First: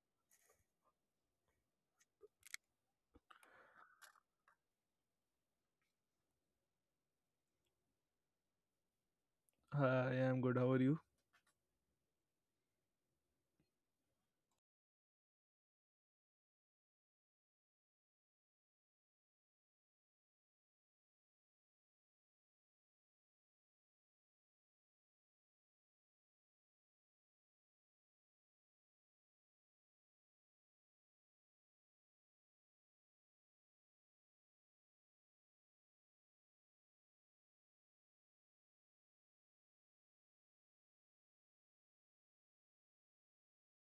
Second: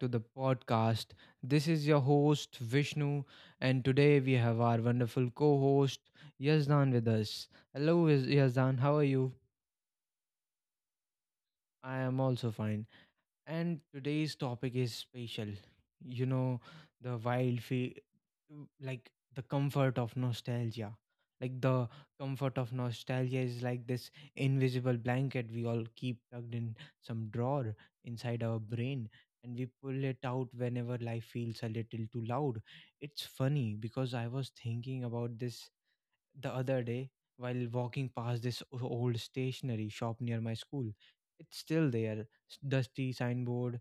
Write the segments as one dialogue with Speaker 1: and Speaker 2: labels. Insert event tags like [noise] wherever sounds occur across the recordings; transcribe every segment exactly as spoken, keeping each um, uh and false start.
Speaker 1: to the podcast. This is your host, Vishnu, and today we have our wonderful co host, Yazdan, with us. Hello, Yaz- Yazdan. How are you?
Speaker 2: Hi, I'm good. How are you?
Speaker 1: I am also fine. And today's topic is spatial. You know, the wild, fe- like the comfort of nostalgia. Like the comfort of nostalgia is like this invisible blanket we all keep tucked in some drawer inside our brain, and we pull it out whenever life feels a little too loud. It's funny because I was thinking about this the other day while walking past this o- old stationery shop near my school. It's still there, s- dusty signboard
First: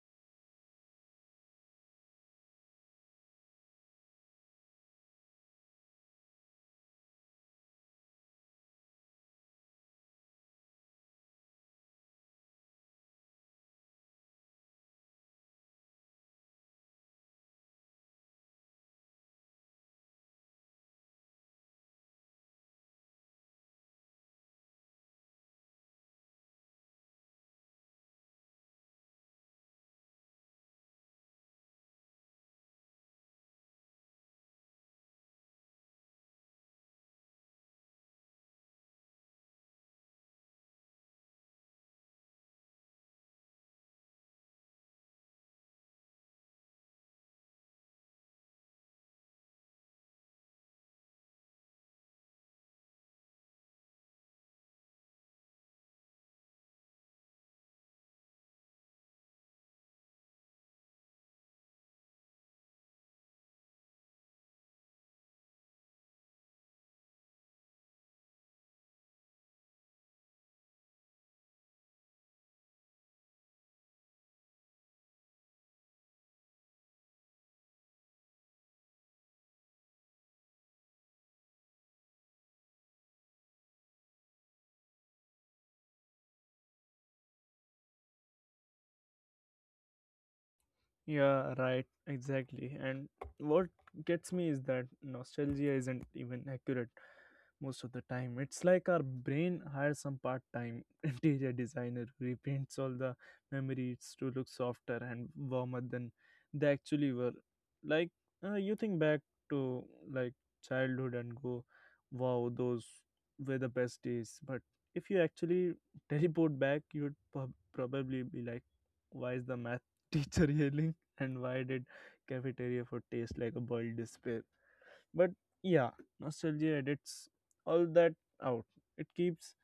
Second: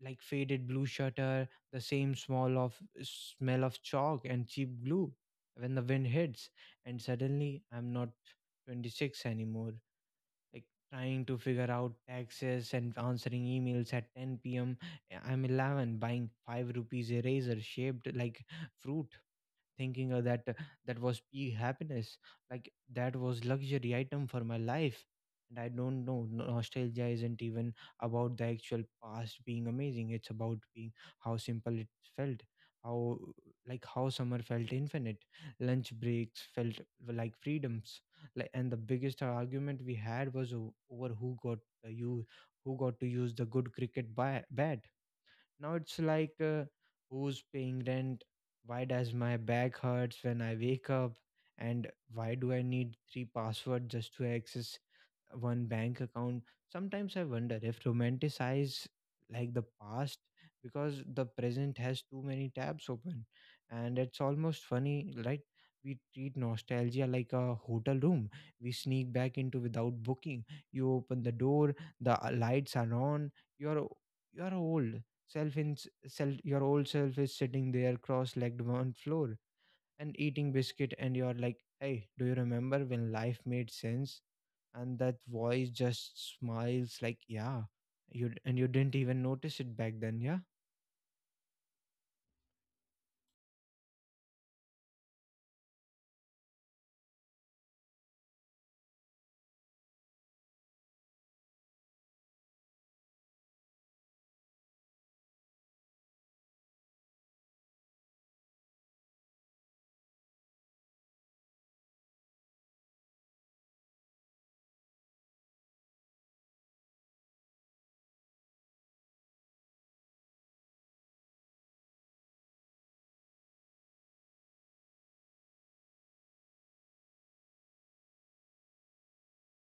Speaker 1: like faded blue shutter, the same small of smell of chalk and cheap glue when the wind hits, and suddenly I'm not twenty-six anymore. Like trying to figure out taxes and answering emails at ten p m. I'm eleven, buying five rupees eraser shaped like fruit, thinking uh, that uh, that was peak happiness, like that was luxury item for my life. And I don't know, no- nostalgia isn't even about the actual past being amazing, it's about being how simple it felt, how, like how summer felt infinite, lunch breaks felt like freedoms, like, and the biggest argument we had was o- over who got uh, you who got to use the good cricket ba- bat. Now it's like, uh, who's paying rent? Why does my back hurts when I wake up? And why do I need three passwords just to access one bank account? Sometimes I wonder if romanticize, like the past, because the present has too many tabs open. And it's almost funny, right? We treat nostalgia like a hotel room we sneak back into without booking. You open the door, the uh, lights are on, your your old self in self your old self is sitting there cross-legged on floor and eating biscuit, and you're like, hey, do you remember when life made sense? And that voice just smiles like, yeah, you d- and you didn't even notice it back then. Yeah,
Speaker 2: Yeah, right, exactly. And what gets me is that nostalgia isn't even accurate. most of the time. It's like our brain hires some part time [laughs] interior designer who repaints all the memories to look softer and warmer than they actually were. Like, uh, you think back to like childhood and go, wow, those were the best days. But if you actually [laughs] teleport back, you'd prob- probably be like, why is the math teacher [laughs] yelling? And why did cafeteria food taste like a boiled despair? But yeah, nostalgia edits all that out. it keeps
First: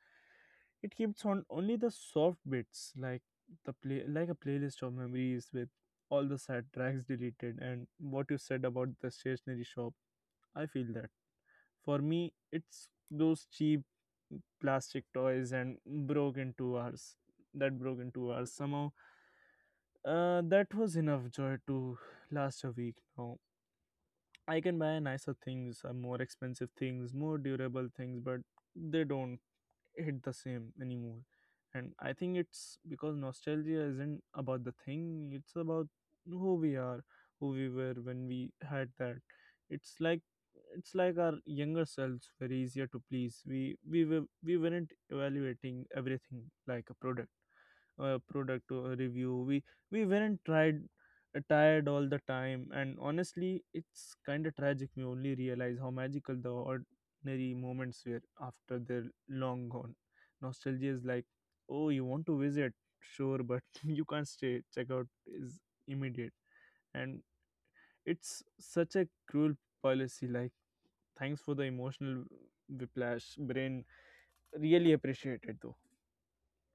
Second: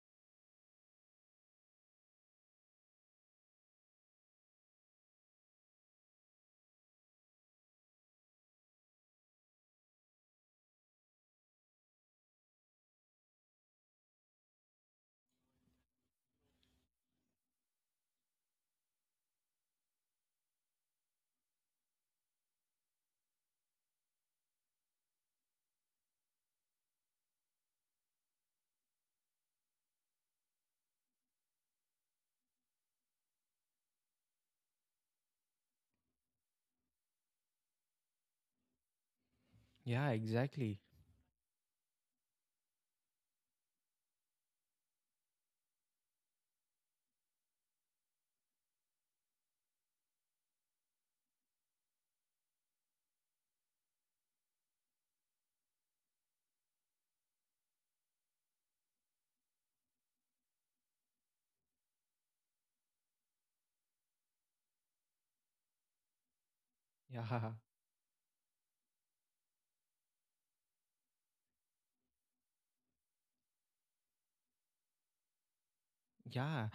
Speaker 2: it keeps on only the soft bits, like the play like a playlist of memories with all the sad tracks deleted. And what you said about the stationery shop, I feel that. For me, it's those cheap plastic toys and broke in two hours that broke in two hours somehow. Uh, that was enough joy to last a week. Now I can buy nicer things, uh, more expensive things, more durable things, but they don't hit the same anymore. And I think it's because nostalgia isn't about the thing, it's about who we are, who we were when we had that. It's
Speaker 1: yeah,
Speaker 2: like
Speaker 1: exactly,
Speaker 2: it's like our younger selves were easier to please. We we were we weren't evaluating everything like a product uh, product uh, review. We we weren't tried uh, tired all the time, and honestly, it's kind of tragic. We only realize how magical the ordinary moments were after they're long gone. Nostalgia is like, oh, you want to visit, sure, but [laughs] you can't stay. Checkout is immediate, and
Speaker 1: yeah. [laughs]
Speaker 2: it's such a cruel policy. Like, thanks for the emotional uh, whiplash. Brain really appreciate it though.
Speaker 1: Yeah,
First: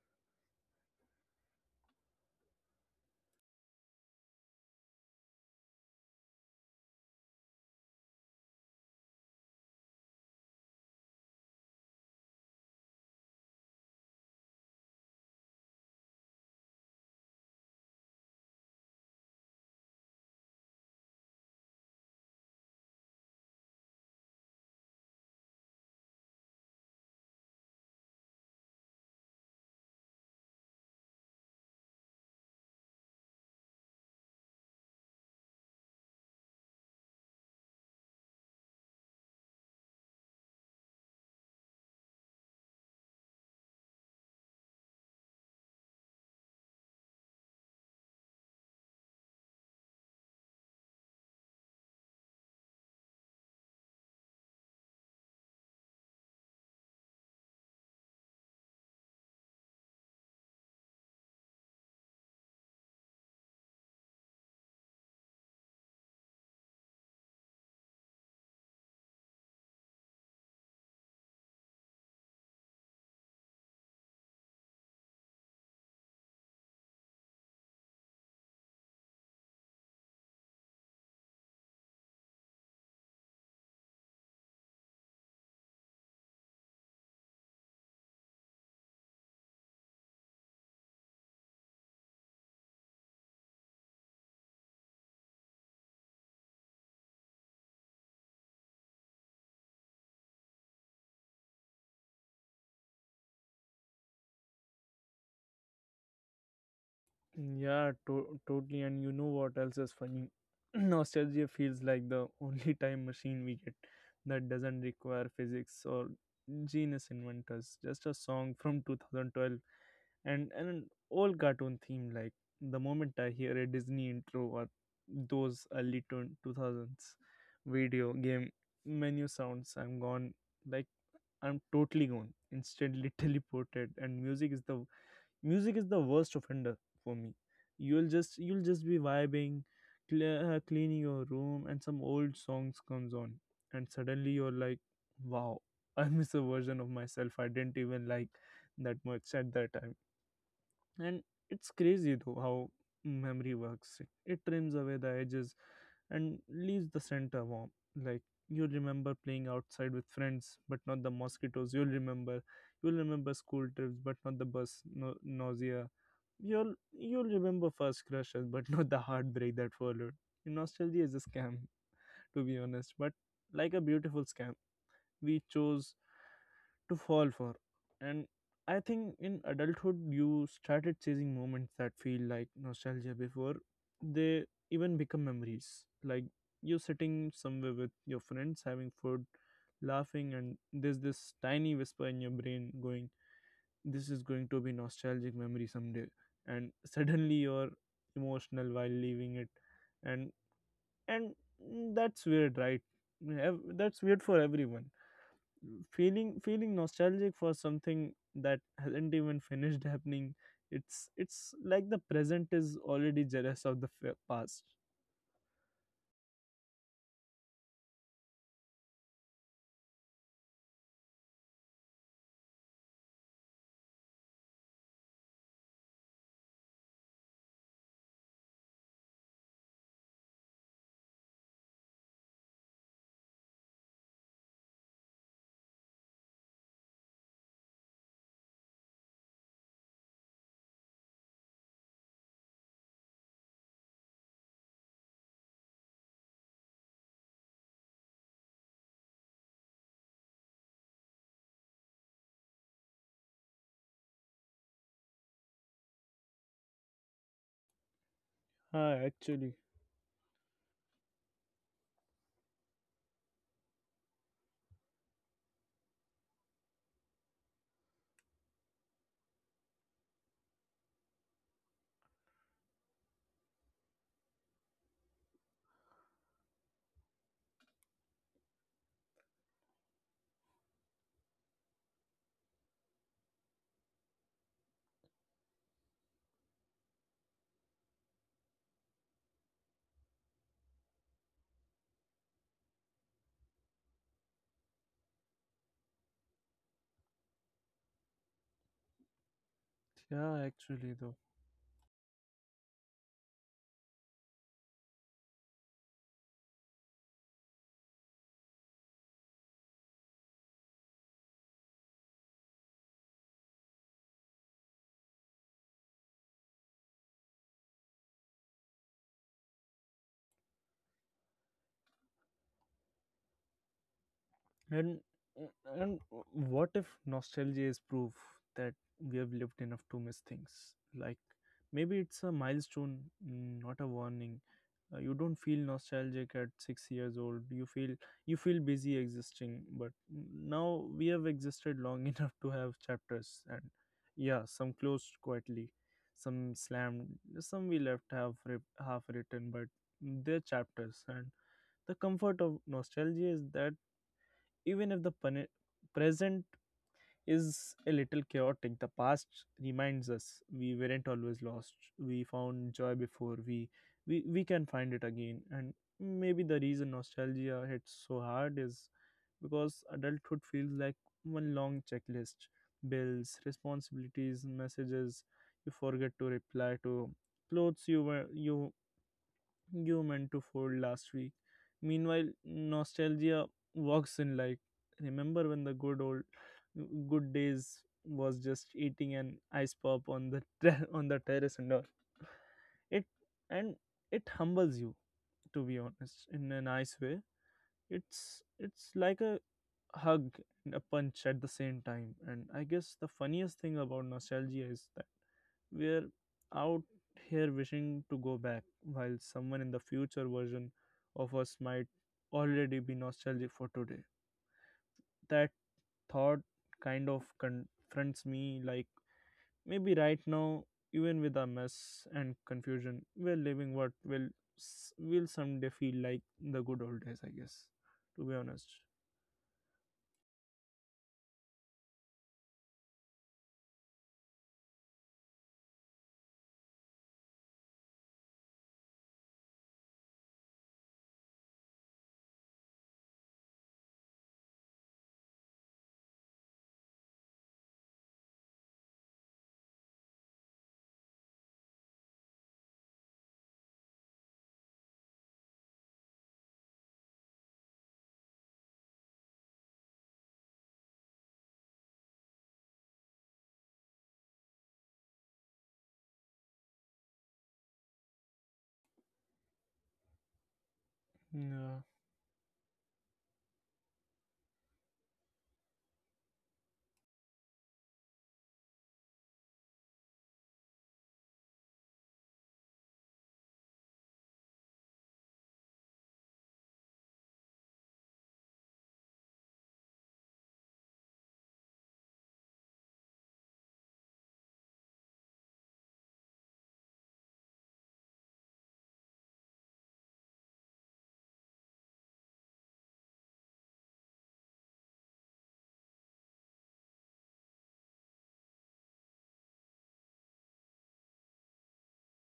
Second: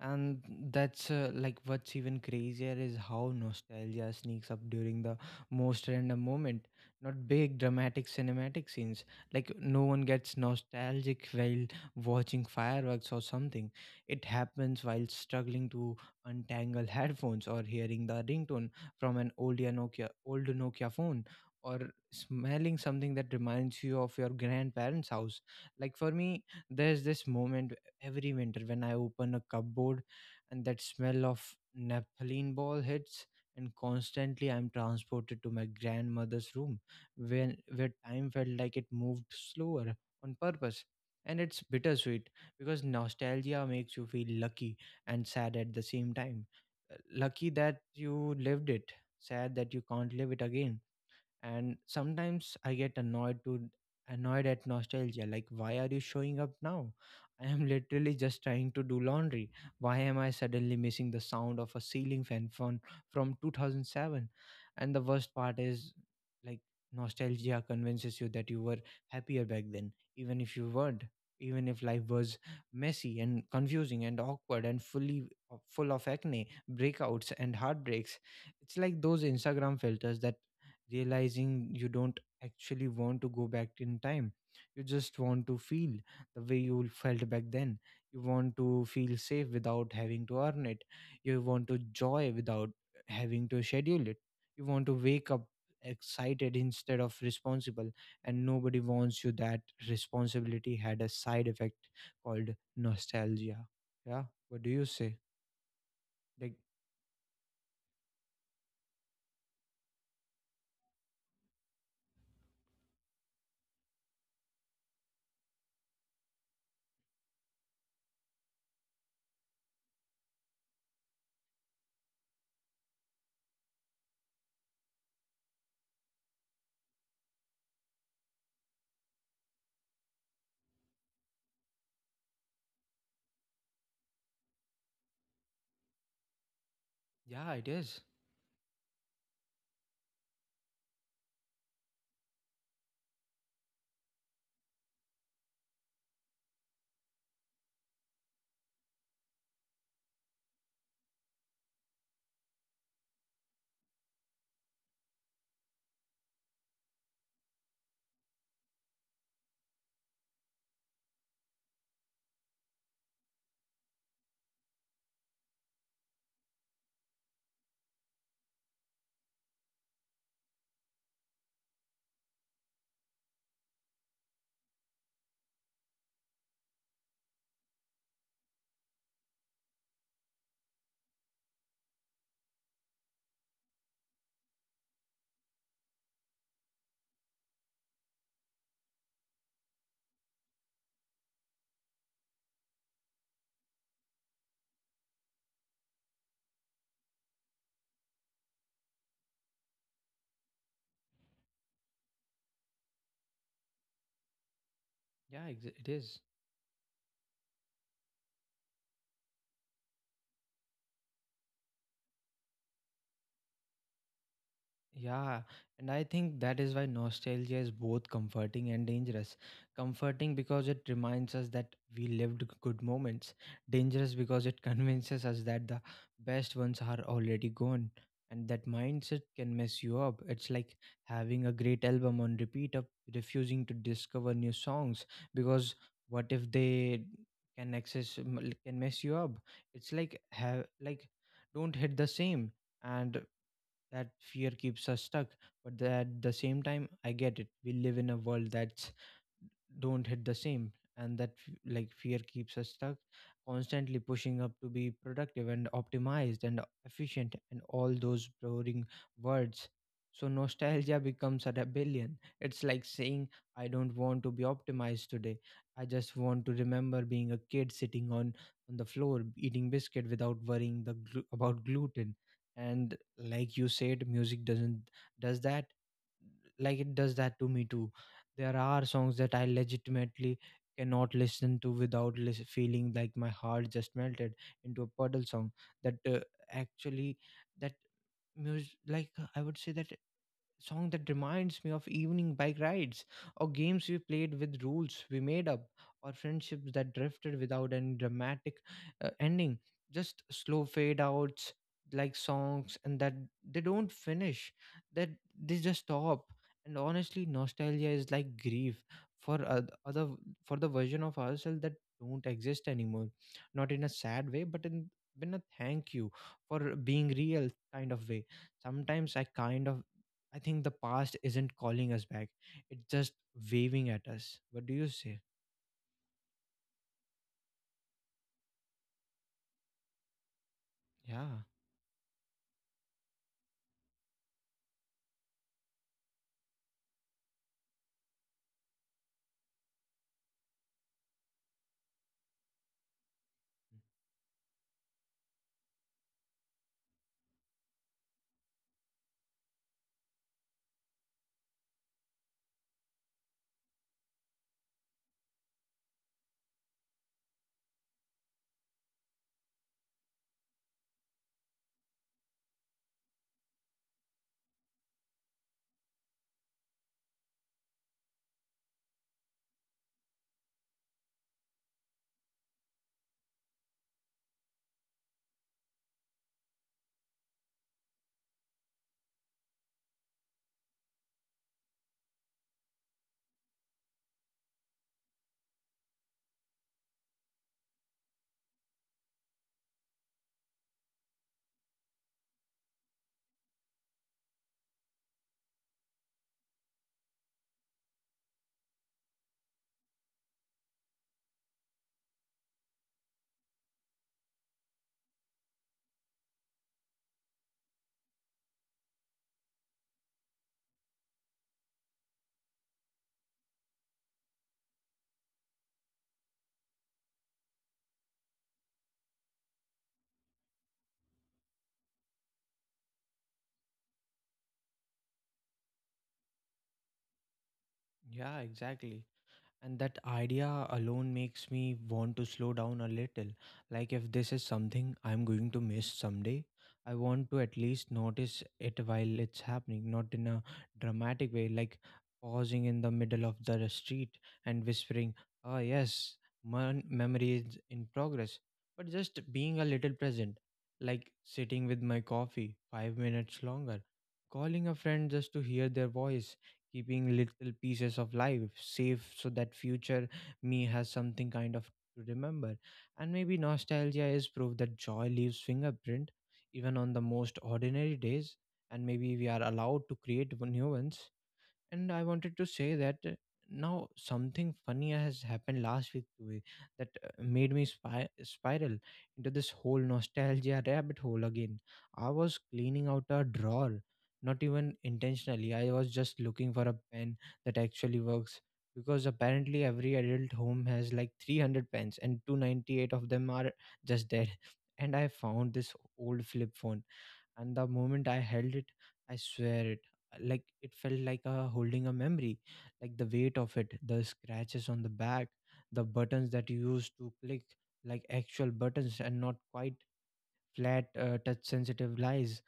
Speaker 1: and that's uh, like what's even crazier is how nostalgia sneaks up during the most random moment. Not big dramatic cinematic scenes. Like no one gets nostalgic while watching fireworks or something. It happens while struggling to untangle [laughs] headphones or hearing the ringtone from an old Nokia old Nokia phone, or smelling something that reminds you of your grandparents' house. Like for me, there's this moment every winter when I open a cupboard and that smell of naphthalene ball hits, and constantly I'm transported to my grandmother's room when where time felt like it moved slower on purpose. And it's bittersweet because nostalgia makes you feel lucky and sad at the same time. Uh, Lucky that you lived it, sad that you can't live it again. And sometimes I get annoyed to annoyed at nostalgia, like, why are you showing up now? [laughs] I am literally just trying to do laundry. Why am I suddenly missing the sound of a ceiling fan from from two thousand seven? And the worst part is, like, nostalgia convinces you that you were happier back then, even if you weren't, even if life was messy and confusing and awkward and fully full of acne breakouts and heartbreaks. It's like those instagram filters that realizing you don't actually want to go back in time. You just want to feel the way you felt back then. You want to feel safe without having to earn it. You want to joy without having to schedule it. You want to wake up excited instead of responsible, and nobody wants you that responsibility had a side effect called nostalgia. Yeah, what do you say? Like,
Speaker 2: Yeah, to- totally. And you know what else is funny? [clears throat] Nostalgia feels like the [laughs] only time machine we get that doesn't require physics or genius inventors. Just a song from two thousand twelve and, and an old cartoon theme. Like the moment I hear a Disney intro or those early twen- two thousands video game menu sounds, I'm gone. Like I'm totally gone, instantly [laughs] teleported. And music is the music is the worst offender for me.
Speaker 1: yeah, it is.
Speaker 2: You'll just you'll just be vibing, cle- uh, cleaning your room, and some old songs comes on, and suddenly you're like, wow, I miss a version of myself I didn't even like that much at that time. And it's crazy though how memory works. It trims away the edges and leaves the center warm. Like, you'll remember playing outside with friends but not the mosquitoes. You'll remember you'll remember school trips but not the bus no- nausea. You'll you'll remember first crushes, but [laughs] not the heartbreak that followed. Nostalgia is a scam, to be honest, but like a beautiful scam we chose to fall for. And I think in adulthood, you started chasing moments that feel like nostalgia before they even become memories. Like you sitting somewhere with your friends, having food, laughing, and there's this tiny whisper in your brain going, this is going to be nostalgic memory someday, and suddenly [laughs] you're emotional while leaving it. And and that's weird, right? Ev- that's weird for everyone.
Speaker 1: Yeah, ex- it is.
Speaker 2: Feeling, feeling nostalgic for something that hasn't even finished [laughs] happening. It's it's like the present is already jealous of the fa- past.
Speaker 1: Yeah, and I think that is why nostalgia is both comforting and dangerous. Comforting because it reminds us that we lived g- good moments, dangerous because it [laughs] convinces us that the best ones are already gone. And that mindset can mess you up. It's like having a great album on repeat, of refusing to discover new songs because what if they can access m- can mess you up? It's like have like don't hit the same, and that fear keeps us stuck. But at the same time, I get it, we live in a world that's don't hit the same, and that f- like fear keeps us stuck, constantly pushing up to be productive and optimized and efficient and all those boring
Speaker 2: Ah, actually.
Speaker 1: words. So nostalgia becomes a rebellion, it's like saying, I don't want to be optimized today, I just want to remember being a kid sitting on on the floor eating biscuit without worrying the glu- about gluten. And like you said, music doesn't does that, like it does that to me too. There are songs that I legitimately cannot listen to without lis- feeling like my heart just melted into a puddle song that uh, actually that music, like, I would say that song that reminds me of evening bike rides or games we played with rules we made up or friendships that drifted without any dramatic uh, ending, just
Speaker 2: Yeah,
Speaker 1: slow
Speaker 2: actually
Speaker 1: fade
Speaker 2: though.
Speaker 1: outs, like songs, and that they don't finish, that they just stop. And honestly, nostalgia is like grief for oth- other for the version of ourselves that don't exist anymore, not in a sad way, but in in a thank you for being real kind of way. Sometimes I kind of I think the past isn't calling us back, it's just waving at us. What do you
Speaker 2: And
Speaker 1: say?
Speaker 2: and what if nostalgia is proof that we have lived enough to miss things? Like
Speaker 1: Yeah,
Speaker 2: maybe it's a milestone, mm, not a warning. Uh, you don't feel nostalgic at six years old. You feel you feel busy existing, but now we have existed long [laughs] enough to have chapters, and yeah, some closed quietly, some slammed, some we left half writ- half written, but they're chapters. And the comfort of nostalgia is that even if the pone- present is a little chaotic, the past reminds us we weren't always lost. We found joy before. We we, we can find it again. And maybe the reason nostalgia hits so hard is because adulthood feels like one long checklist: bills, responsibilities, messages you forget to reply to, clothes you were you you meant to fold last week. Meanwhile, nostalgia walks in like, remember when the good old good days was just eating an ice pop on the ter- [laughs] on the terrace and all. It and it humbles you, to be honest, in a nice way. It's it's like a hug and a punch at the same time. And I guess the funniest thing about nostalgia is that we're out here wishing to go back, while someone in the future version of us might already be nostalgic for today. That thought kind of confronts me. Like, maybe right now, even with our mess and confusion, we're living what will s- will someday feel like the good old days, I guess, to
Speaker 1: yeah,
Speaker 2: be honest.
Speaker 1: exactly. And that idea alone makes me want to slow down a little. Like, if this is something I'm going to miss someday, I want to at least notice it while it's happening, not in a dramatic way, like pausing in the middle of the street and whispering, ah, yes, my memory is in progress. But just being a little present, like sitting with my coffee five minutes longer, calling a friend just to hear their voice, keeping little pieces of life safe so that future me has something kind of to remember. And maybe nostalgia is proof that joy leaves fingerprint even on the most ordinary days. And maybe we are allowed to create one- new ones.
Speaker 2: Yeah,
Speaker 1: And I wanted to say that uh, now something funny has happened last week to me, that uh, made me spy- spiral into this whole nostalgia rabbit hole again. I was cleaning out a drawer, not even intentionally, I was just looking for a pen that actually works, because apparently every adult home has like three hundred pens and two hundred ninety-eight of them are just dead. [laughs] And I found this old flip phone, and the moment I held it, I swear it, like it felt like a holding a memory. Like the weight of it, the scratches on the back, the buttons that you used to click, like actual buttons and not quite flat uh, touch sensitive lies.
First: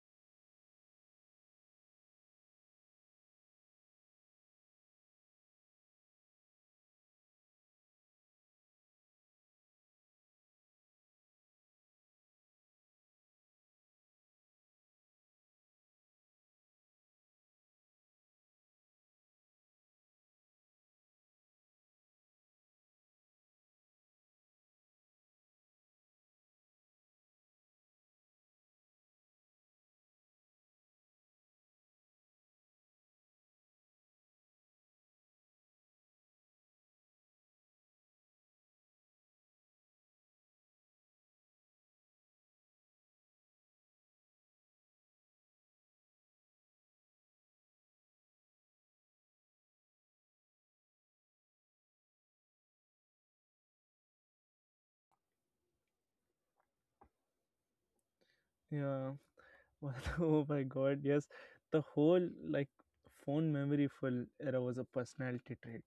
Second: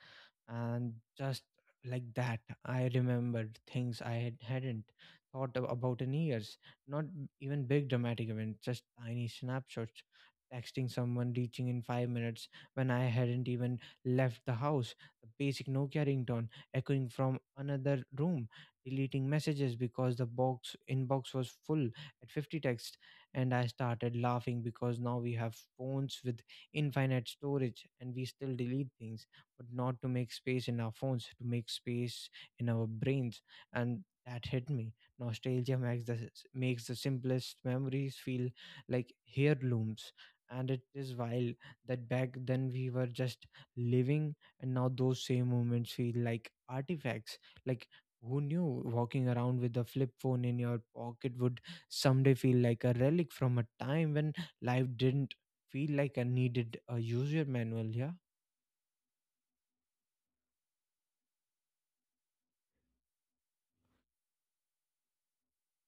Speaker 1: And just like that, I remembered things I had, hadn't thought ab- about in years. Not even big dramatic events, just tiny snapshots, texting someone reaching in five minutes when I hadn't even left the house, the basic nokia ringtone echoing from another room, deleting messages because the box inbox was full at fifty texts. And I started laughing because now we have phones with infinite storage and we still delete things, but not to make space in our phones, to make space in our brains. And that hit me. Nostalgia makes the s- makes the simplest memories feel like heirlooms. And it is wild that back then we were just living, and now those same moments feel like artifacts. Like, who knew walking around with a flip phone in your pocket would someday feel like a relic from a time when life didn't feel like I needed a user manual. Yeah.
Speaker 2: yeah. [laughs] Oh my God, yes. The whole like phone memory full era was a personality trait.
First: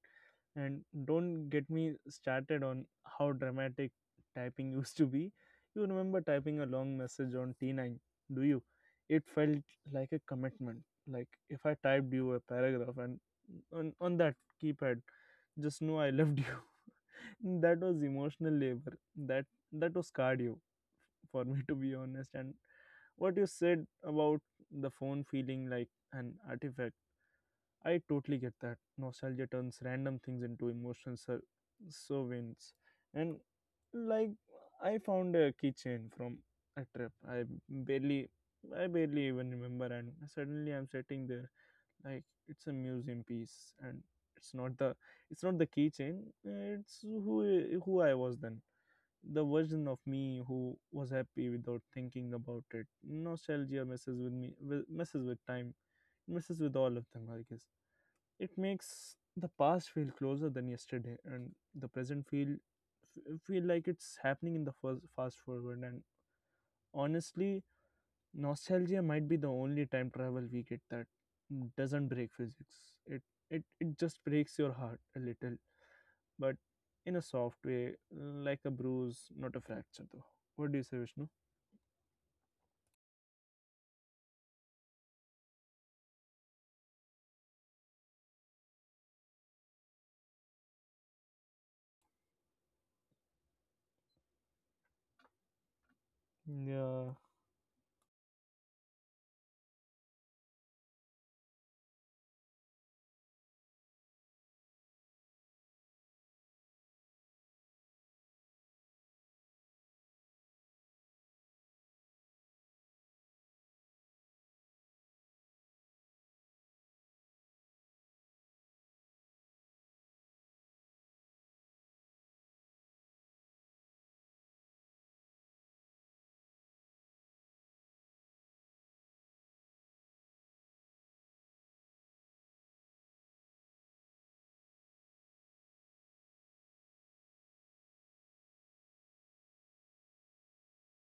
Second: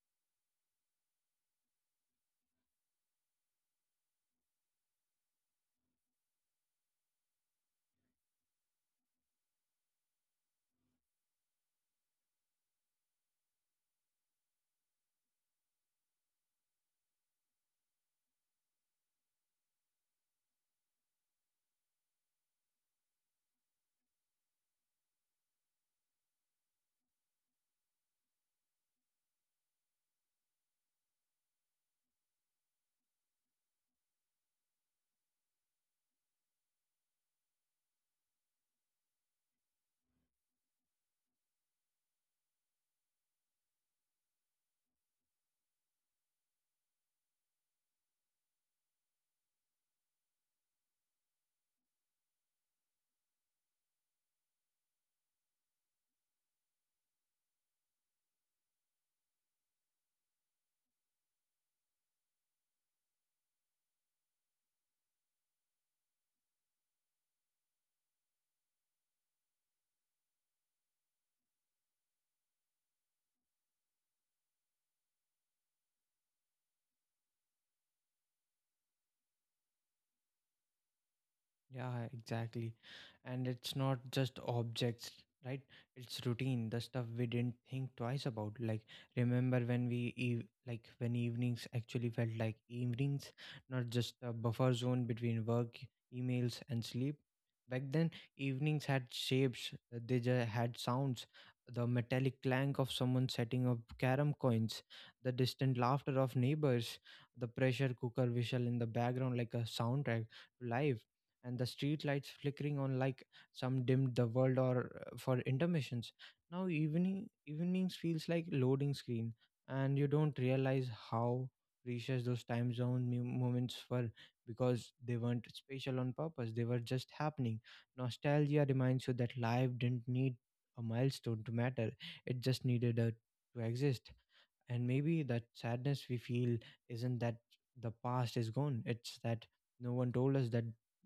Speaker 2: And don't get me started on how dramatic typing [laughs] used to be. You remember typing a long message on T nine, do you? It felt like a commitment. Like if I typed you a paragraph and on, on that keypad, just know I loved you. [laughs] That was emotional labor. That that was cardio for me, to be honest. And what you said about the phone feeling like an artifact, I totally get that. Nostalgia turns random things into emotional ser- sovereigns. And like, I found a keychain from a trip i barely I barely even remember, and suddenly I'm sitting there like it's a museum piece. And it's not the it's not the keychain, it's who I- who I was then, the version of me who was happy without thinking about it. Nostalgia messes with me, wi- messes with time, messes with all of them, I guess. It makes the past feel closer than yesterday, and the present feel f- feel like it's happening in the first fast forward. And honestly, nostalgia might be the only time travel we get that doesn't break physics. It it it just breaks your heart a little, but in a soft way, like a bruise, not a fracture, though. What do you say, Vishnu?
Speaker 1: Yeah, exactly. And it's not just objects, right? It's routine, the stuff we didn't think twice about. Like, remember when we, eve- like, when evenings actually felt like evenings, not just a buffer zone between work, emails, and
Speaker 2: Yeah,
Speaker 1: sleep. Back then, evenings had shapes, uh, they just had sounds. The metallic clank of someone setting up carom coins, the distant laughter of neighbors, the pressure cooker whistle in the background like a soundtrack to life, and the street lights flickering on like some dimmed the world or uh, for intermissions. Now evening evenings feels like loading screen, and you don't realize how precious those time zone mu- moments were because they weren't spatial on purpose; they were just happening. Nostalgia reminds you that life didn't need a milestone to matter; it just needed a to exist. And maybe that sadness we feel isn't that the past is gone, it's that no one told us that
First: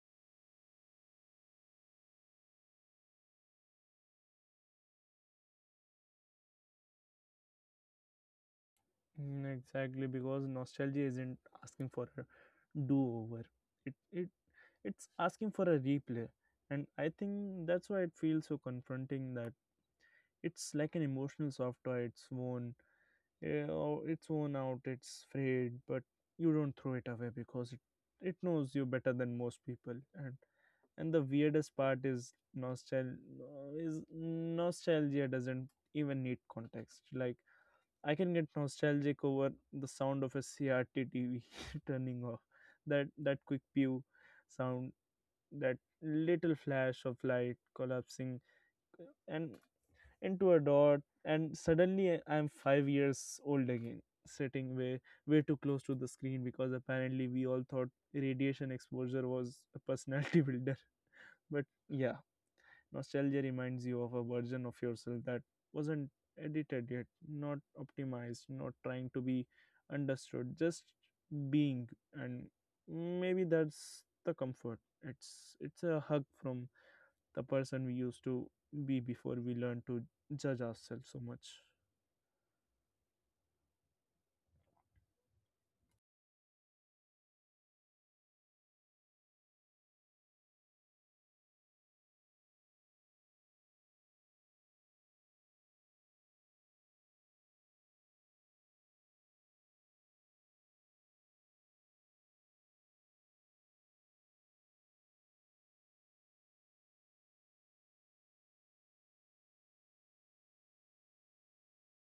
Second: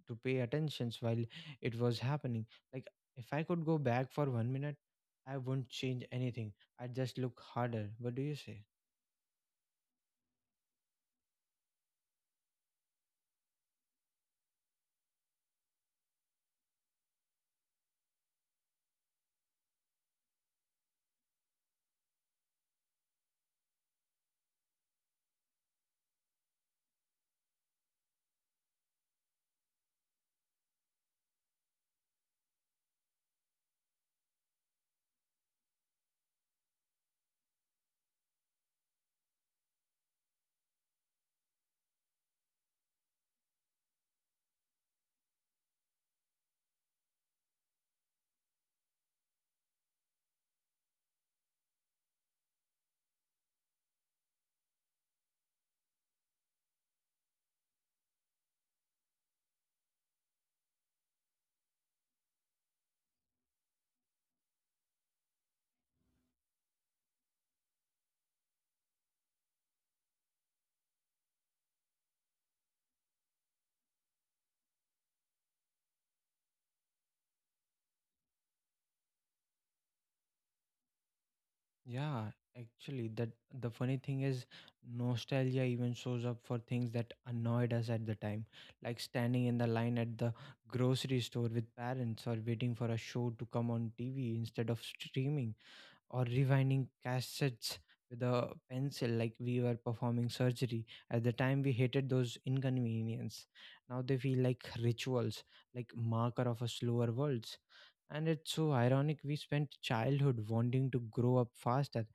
Speaker 1: to pay attentions while it was happening. Like, if I could go back for one minute, I wouldn't change anything. I'd just look harder. What do you say?
Speaker 2: mm, exactly. Because nostalgia isn't asking for a do-over. It it it's asking for a replay, and I think that's why it feels so confronting. That it's like an emotional software. It's worn, yeah, or it's worn out. It's frayed, but you don't throw it away because it it knows you better than most people. And and the weirdest part is nostalgia is nostalgia doesn't even need context. Like I can get nostalgic over the sound of a C R T T V [laughs] turning off. That that quick pew sound, that little flash of light collapsing uh, and into a dot, and suddenly uh, I'm five years old again, sitting way way too close to the screen because apparently we all thought radiation exposure was a personality [laughs] builder. But yeah, nostalgia reminds you of a version of yourself that wasn't edited yet, not optimized, not trying to be understood, just being. And maybe that's the comfort. It's it's a hug from the person we used to be before we learned to judge ourselves so much.
Speaker 1: Yeah, actually, that the funny thing is, nostalgia even shows up for things that annoyed us at the time, like standing in the line at the grocery store with parents or waiting for a show to come on T V instead of streaming or rewinding cassettes with a pencil like we were performing surgery. At the time, we hated those inconvenience. Now they feel like rituals, like marker of a slower world. And it's so ironic we spent childhood wanting to grow up faster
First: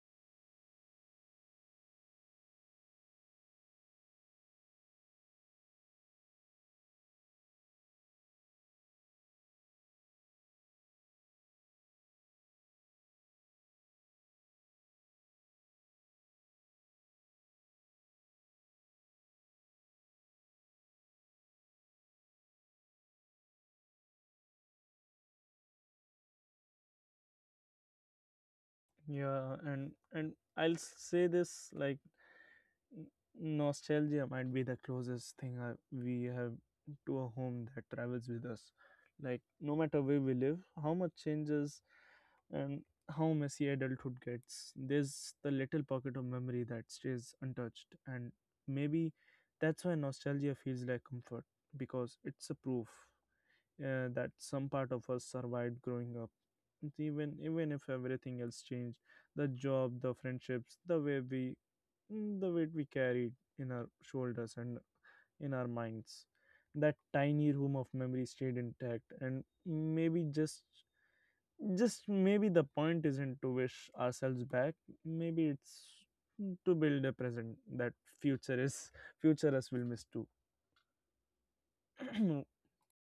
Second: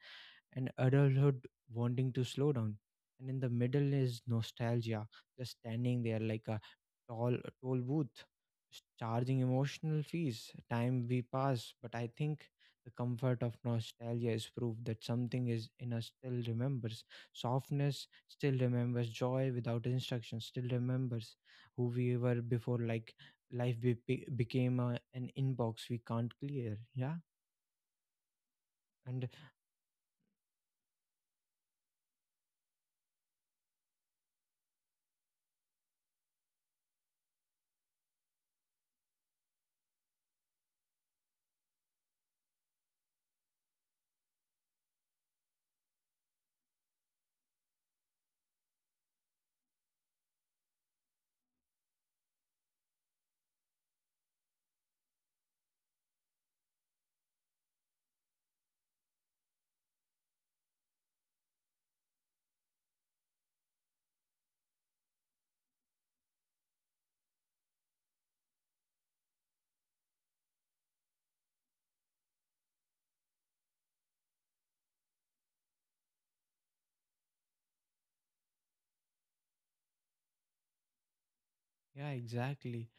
Speaker 1: and adulthood wanting to slow down. And in the middle is nostalgia, just standing there like a tall toll booth, s- charging emotional fees. Time we pass, but I think the comfort of nostalgia is proof that something is in us still remembers. Softness still remembers joy without instruction, still remembers who we were before, like life be- be- became a, an inbox we can't clear. Yeah. And
Speaker 2: Yeah, and and I'll say this, like, N- nostalgia might be the closest thing I, we have to a home that travels with us. Like, no matter where we live, how much changes and how messy adulthood gets, there's the little pocket of memory that stays untouched. And maybe that's why nostalgia feels like comfort, because it's a proof uh, that some part of us survived growing up. It's even Even if everything else changed, the job, the friendships, the way we, mm, the weight we carried in our shoulders and in our minds, that tiny room of memory stayed intact. And maybe just just maybe, the point isn't to wish ourselves back. Maybe it's to build a present that future is future us will miss too.
Speaker 1: yeah, exactly.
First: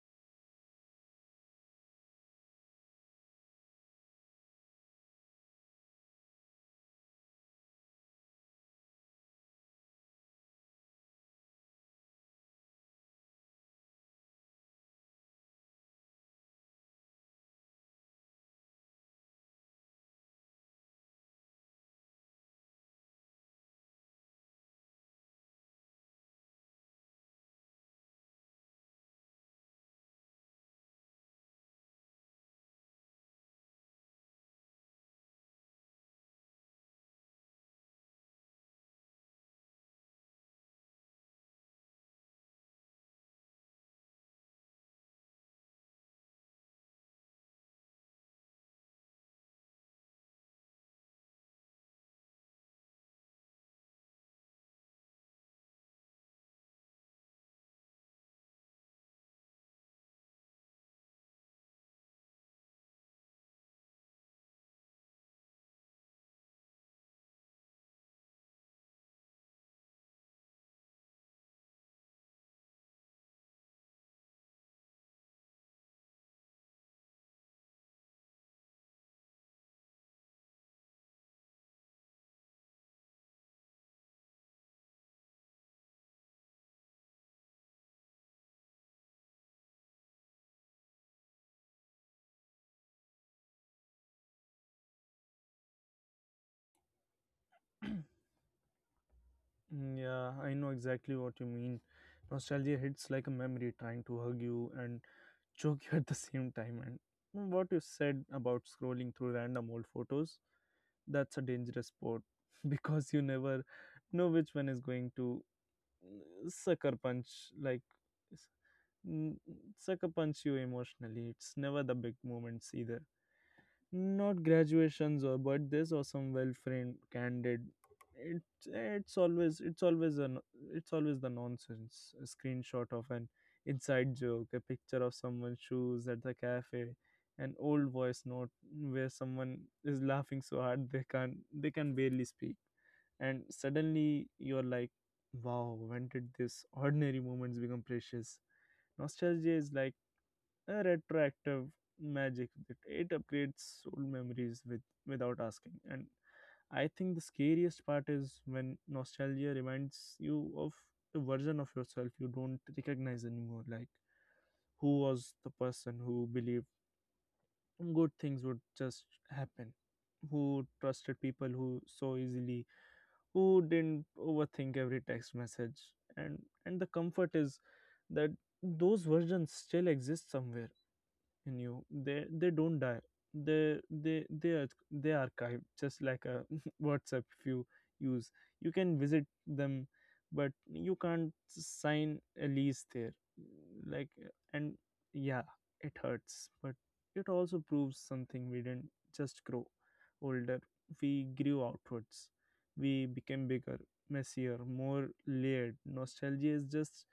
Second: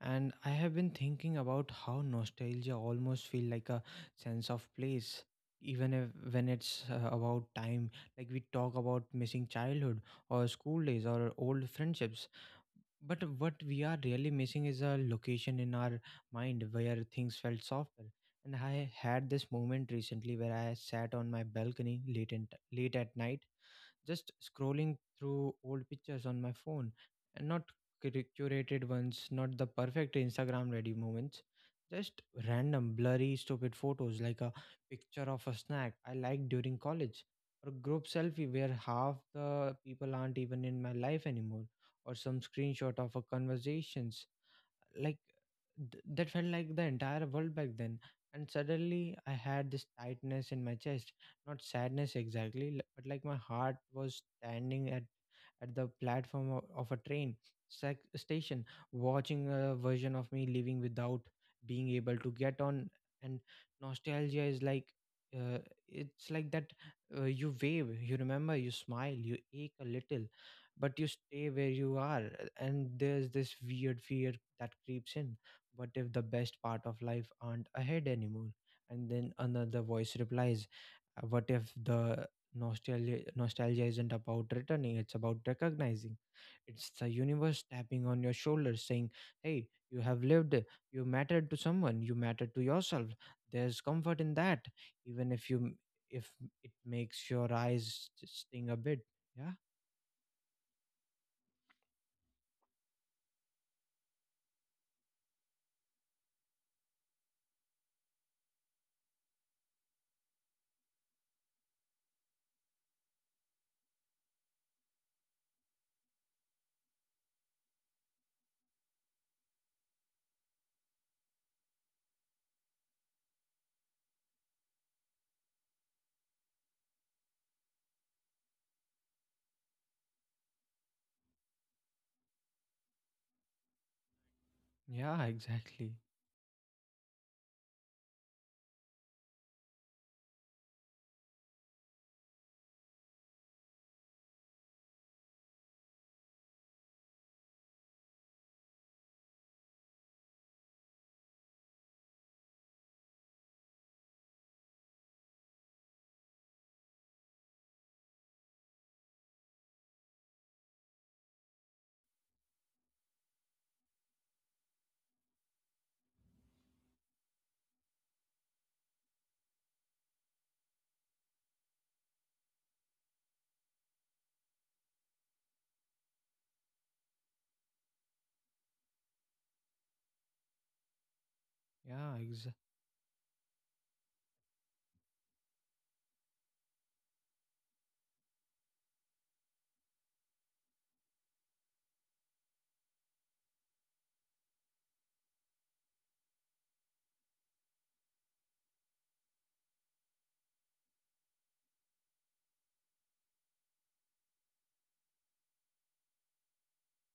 Speaker 1: And I have been thinking about how nostalgia almost feel like a sense of place, even if when it's uh, about time. Like we talk about missing childhood or school days or old friendships, but what we are really missing is a location in our mind where things felt softer. And I had this moment recently where I sat on my balcony late and late at night, just scrolling through old pictures on my phone and not cur- curated ones, not the perfect Instagram ready moments, just random, blurry, stupid photos, like a picture of a snack I liked during college, or a group selfie where half the people aren't even in my life anymore, or some screenshot of a conversations like th- that felt like the entire world back then. And suddenly I had this tightness in my chest, not sadness exactly, li- but like my heart was standing at at the platform of, of a train sac- station, watching a version of me living without being able to get on. And nostalgia is like, uh, it's like that. Uh, you wave, you remember, you smile, you ache a little, but you stay where you are. Uh, and there's this weird fear that creeps in. What if the best part of life aren't ahead anymore? And then another voice replies, "Uh, What if the nostalgia nostalgia isn't about returning, it's about recognizing? It's the universe tapping on your shoulder saying, 'Hey, you have lived, you mattered to someone, you mattered to yourself. There's comfort in that, even if you if it makes your eyes
Speaker 2: [clears throat]
Speaker 1: sting a bit." Yeah.
Speaker 2: Mm, yeah, I know exactly what you mean. Nostalgia hits like a memory trying to hug you and choke [laughs] you at the same time. And what you said about scrolling through random old photos, that's a dangerous sport [laughs] because you never know which one is going to, mm, sucker punch, like, s- mm, sucker punch you emotionally. It's never the big moments either, not graduations or birthdays or some well framed candid, it's it's always it's always an it's always the nonsense, a screenshot of an inside joke, a picture of
Speaker 1: Yeah,
Speaker 2: someone's
Speaker 1: exactly.
Speaker 2: shoes at the cafe, an old voice note where someone is laughing so hard they can't they can barely speak, and suddenly you're like, wow, when did this ordinary moments become precious? Nostalgia is like a retroactive magic that it upgrades soul memories with, without asking. And I think the scariest part is when nostalgia reminds you of the version of yourself you don't recognize anymore, like who was the person who believed good things would just happen, who trusted people who so easily, who didn't overthink every text message? And and the comfort is that those versions still exist somewhere in you,
Speaker 1: Yeah,
Speaker 2: they they
Speaker 1: exa-
Speaker 2: don't die, they they they are they archive just like a [laughs] whatsapp if you use. You can visit them, but you can't sign a lease there, like. And yeah, it hurts, but it also proves something. We didn't just grow older, we grew outwards, we became bigger, messier, more layered. Nostalgia is just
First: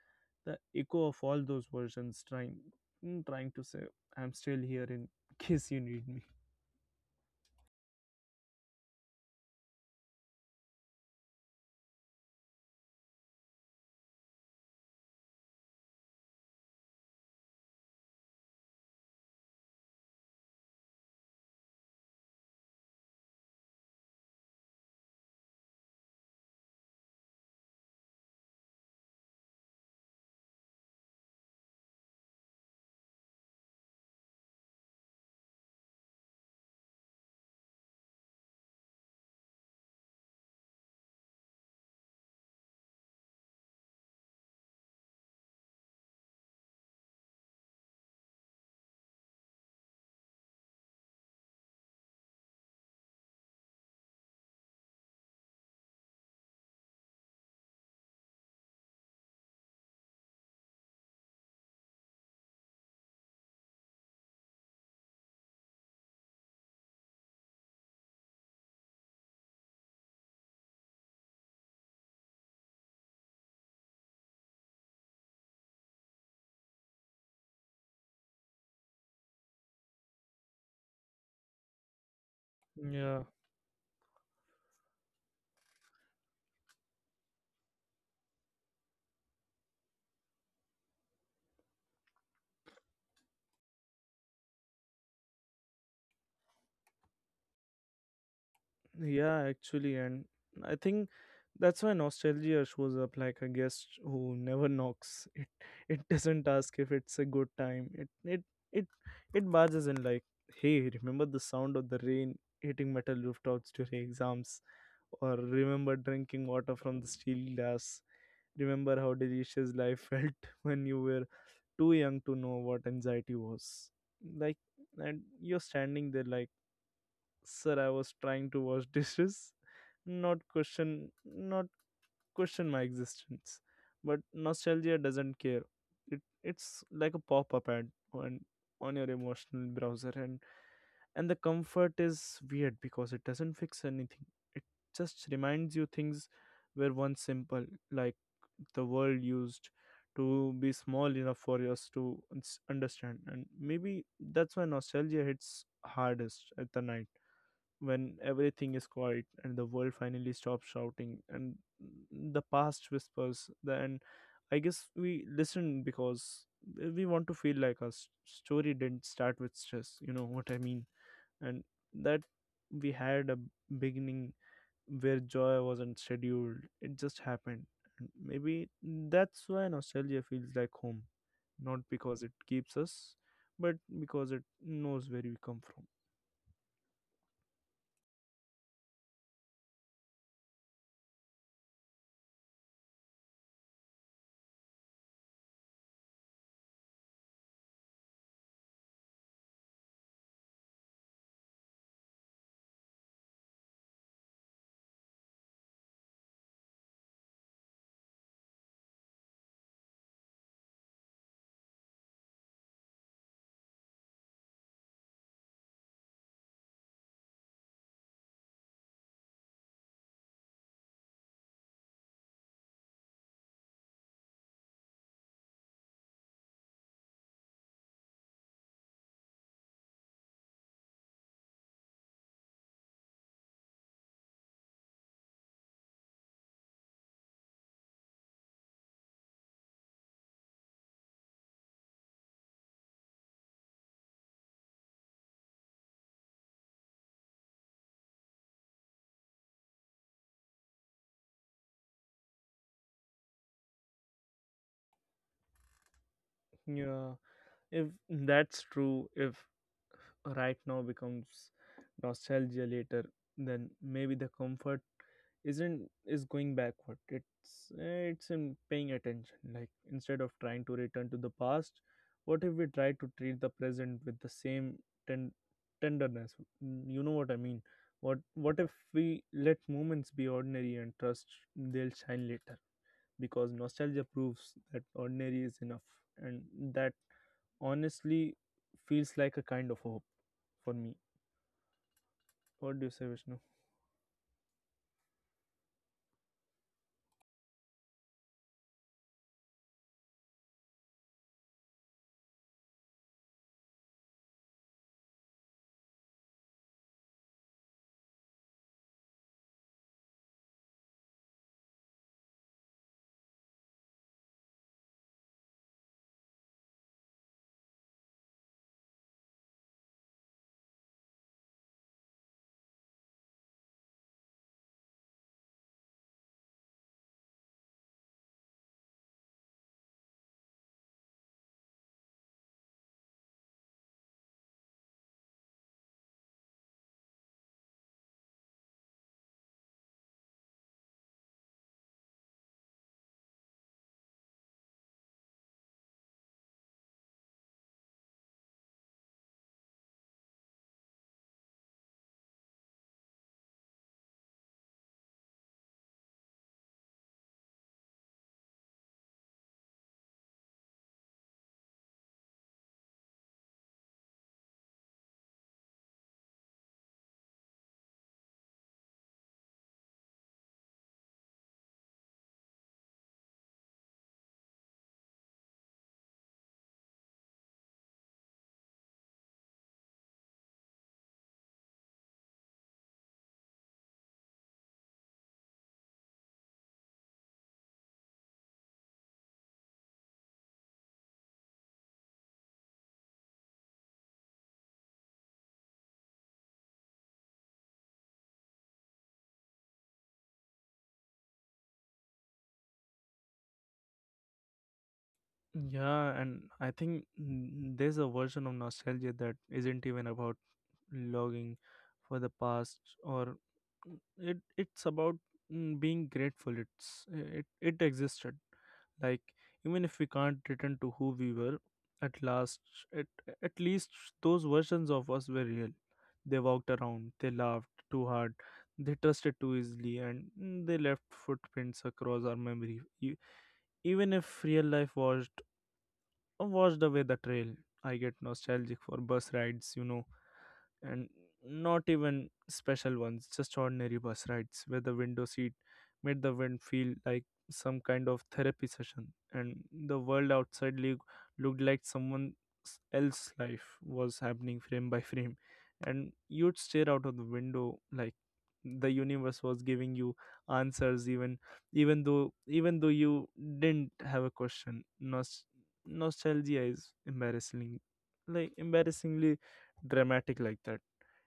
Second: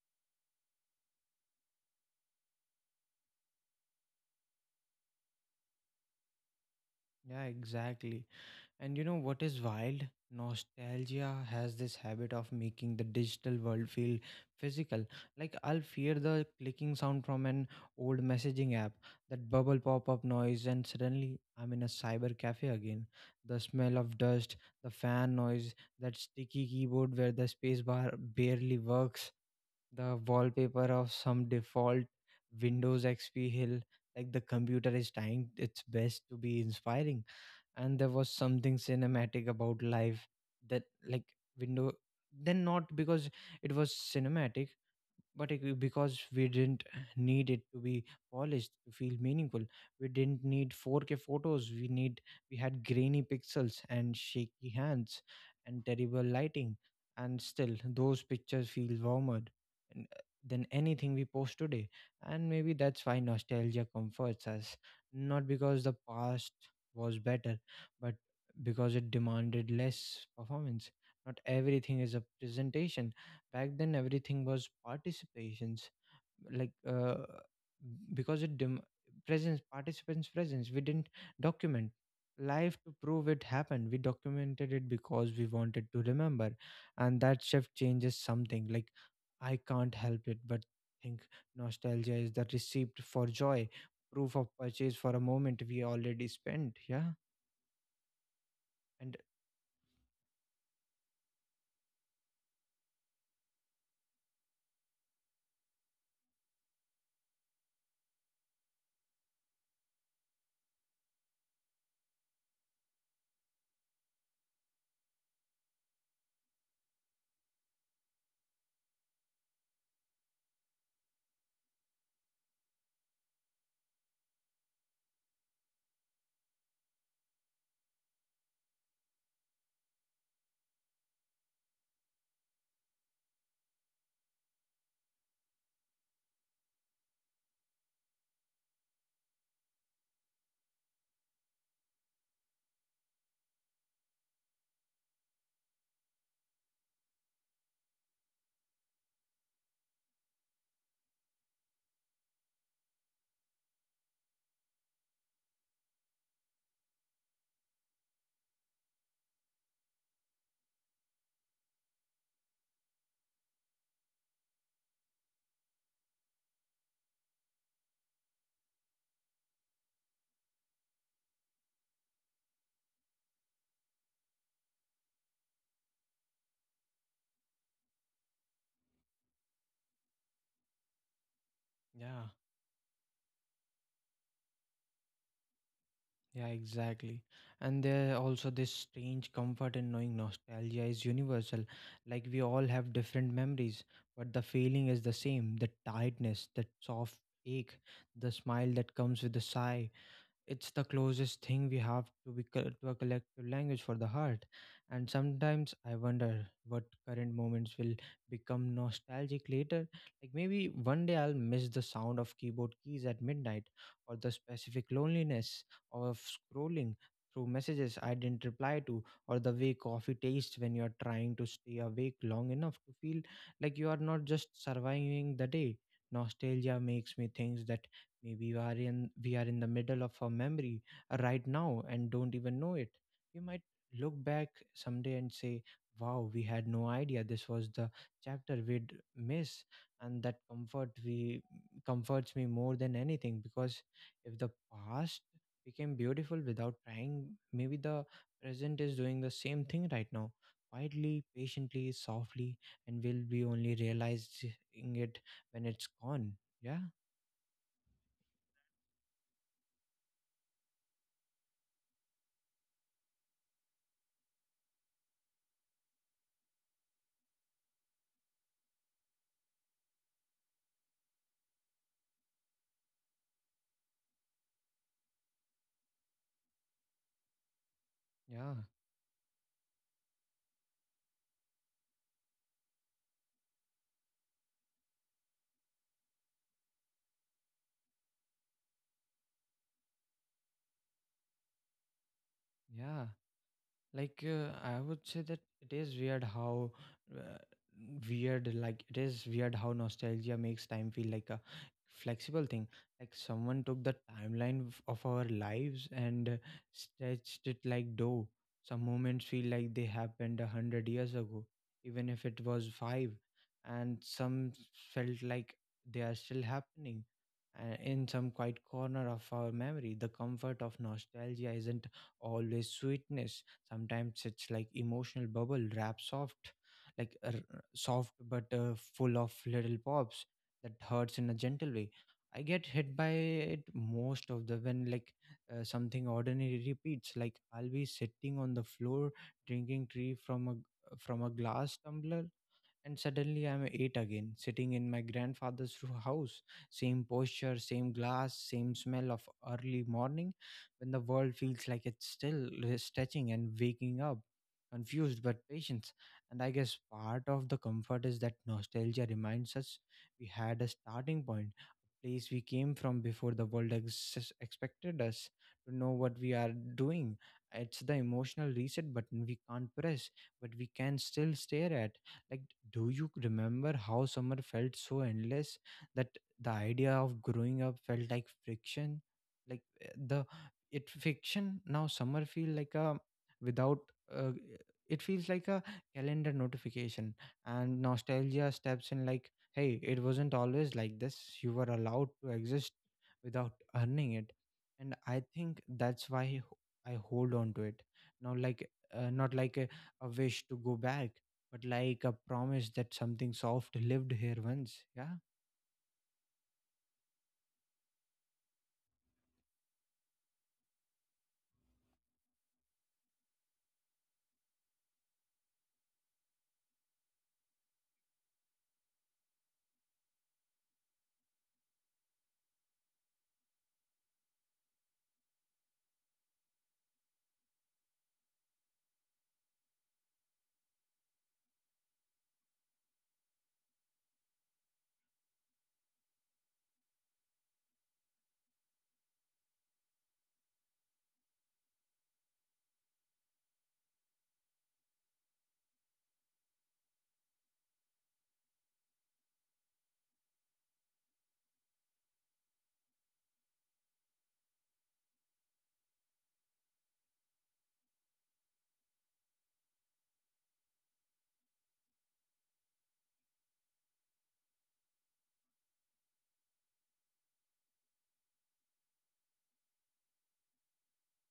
Speaker 2: the echo of all those versions trying, mm, trying to say, I'm still here in [laughs] case you need me.
Speaker 1: yeah, exactly. And you know what is wild? Nostalgia has this habit of making the digital world feel physical. Like I'll fear the clicking sound from an old messaging app, that bubble pop up noise, and suddenly I'm in a cyber cafe again. The smell of dust, the fan noise, that sticky keyboard where the spacebar barely works, the wallpaper of some default Windows X P hill. Like the computer is trying its best to be inspiring. And there was something cinematic about life, that like window then, not because it was cinematic, but it, because we didn't need it to be polished to feel meaningful. We didn't need four K photos, we need we had grainy pixels and shaky hands and terrible lighting, and still those pictures feel warmer and, uh, than anything we post today. And maybe that's why nostalgia comforts us, not because the past was better, but because it demanded less performance. Not everything is a presentation. Back then everything was participations, like uh, because it dem- presence participants presence. We didn't document life to
Speaker 2: Yeah,
Speaker 1: prove it happened, we documented it because we wanted to remember. And that shift changes something. Like, I can't help it but think nostalgia is the receipt for joy, proof of purchase for a moment we already spent. Yeah. And
Speaker 2: yeah, actually, and I think that's why nostalgia shows up like a guest who never knocks. It [laughs] it doesn't ask if it's a good time. It it it it barges in like, hey, remember the sound of the rain hitting metal rooftops during exams, or remember drinking water from the steel glass. Remember how delicious life felt [laughs] when you were too young to know what anxiety was. Like, and you're standing there like, sir, I was trying to wash [laughs] dishes, not question, not question my existence. But nostalgia doesn't care. It it's like a pop-up ad on on your emotional browser, and and the comfort is weird because it doesn't fix anything. It just reminds you things were once simple, like the world used to be small enough for us to uns- understand. And maybe that's why nostalgia hits hardest at the night, when everything is quiet and the world finally stops shouting and the past whispers. Then, I guess we listen, because we want to feel like our s- story didn't start with stress. You know what I mean? And that we had a beginning where joy wasn't scheduled, it just happened. And maybe that's why nostalgia feels like home, not
Speaker 1: yeah.
Speaker 2: because it keeps us, but because it knows where we come from.
Speaker 1: Yeah, exactly. And there also this strange comfort in knowing nostalgia is universal. Like we all have different memories, but the feeling is the same. The tiredness, that soft ache, the smile that comes with the sigh, it's the closest thing we have to be co- to a collective language for the heart. And sometimes I wonder what current moments will become nostalgic later, like maybe one day I'll miss the sound of keyboard keys at midnight, or the specific loneliness of scrolling through messages I didn't reply to, or the way coffee tastes when you're trying to stay awake long enough to feel like you are not just surviving the day. Nostalgia makes me think that maybe we are in we are in the middle of our memory right now and don't even know it. We might look back someday and say, "Wow, we had no idea this was the chapter we'd miss," and that comfort we comforts me more than anything, because if the past became beautiful without trying, maybe the present is doing the same thing right now. Quietly, patiently, softly, and we'll be only realizing it when it's gone. Yeah,
Speaker 2: Yeah. If that's true, if right now becomes nostalgia later, then maybe the comfort isn't is going backward. It's eh, it's in paying attention. Like, instead of trying to return to the past, what if we try to treat the present with the same ten- tenderness? Mm, You know what I mean. What
Speaker 1: yeah.
Speaker 2: what if we let moments be ordinary and trust they'll shine later? Because nostalgia proves that ordinary is enough, and that honestly feels like a kind of hope for me. What do you
Speaker 1: Yeah,
Speaker 2: say, Vishnu?
Speaker 1: like uh, I would say that it is weird how, uh, weird like it is weird how nostalgia makes time feel like a flexible thing. Like someone took the timeline of of our lives and uh, stretched it like dough. Some moments feel like they happened a hundred years ago even if it was five, and some felt like they are still happening uh, in some quiet corner of our memory. The comfort of nostalgia isn't always sweetness. Sometimes it's like emotional bubble wrap soft, like uh, r- soft but uh, full of little pops that hurts in a gentle way. I get hit by it most of the when, like uh, something ordinary repeats. Like I'll be sitting on the floor drinking tea from a from a glass tumbler and suddenly I'm eight again, sitting in my grandfather's roo- house. Same posture, same glass, same smell of early morning when the world feels like it's still re- stretching and waking up. Confused but patient. And I guess part of the comfort is that nostalgia reminds us we had a starting point, a place we came from before the world ex- expected us to know what we are doing. It's the emotional reset button we can't press, but we can still stare at. Like, do you remember how summer felt so endless that the idea of growing up felt like friction? Like uh, the it fiction now summer feel like a without, uh, it feels like a calendar notification. And nostalgia steps in like, hey, it wasn't always like this, you were allowed to exist without earning it. And I think that's why I hold on to it now, like uh, not like a, a wish to go back, but like a promise that something soft lived here once. Yeah,
Speaker 2: Yeah, and I think mm, there's a version of nostalgia that isn't even about logging for the past, or mm, it it's about mm, being grateful it's it, it existed, like even if we can't return to who we were, at last, at, at least those versions of us were real. They walked around, they laughed too hard, they trusted too easily, and mm, they left footprints across our memory. E- even if real life was or washed away the trail. I get nostalgic for bus rides, you know, and not even special ones, just ordinary bus rides where the window seat made the wind feel like some kind of therapy session, and the world outside loo- looked like someone else's life was happening frame by frame, and you'd stare out of the window like the universe was giving you answers, even even though even though you didn't have a question. Nos- nostalgia is embarrassing, like embarrassingly dramatic, like that.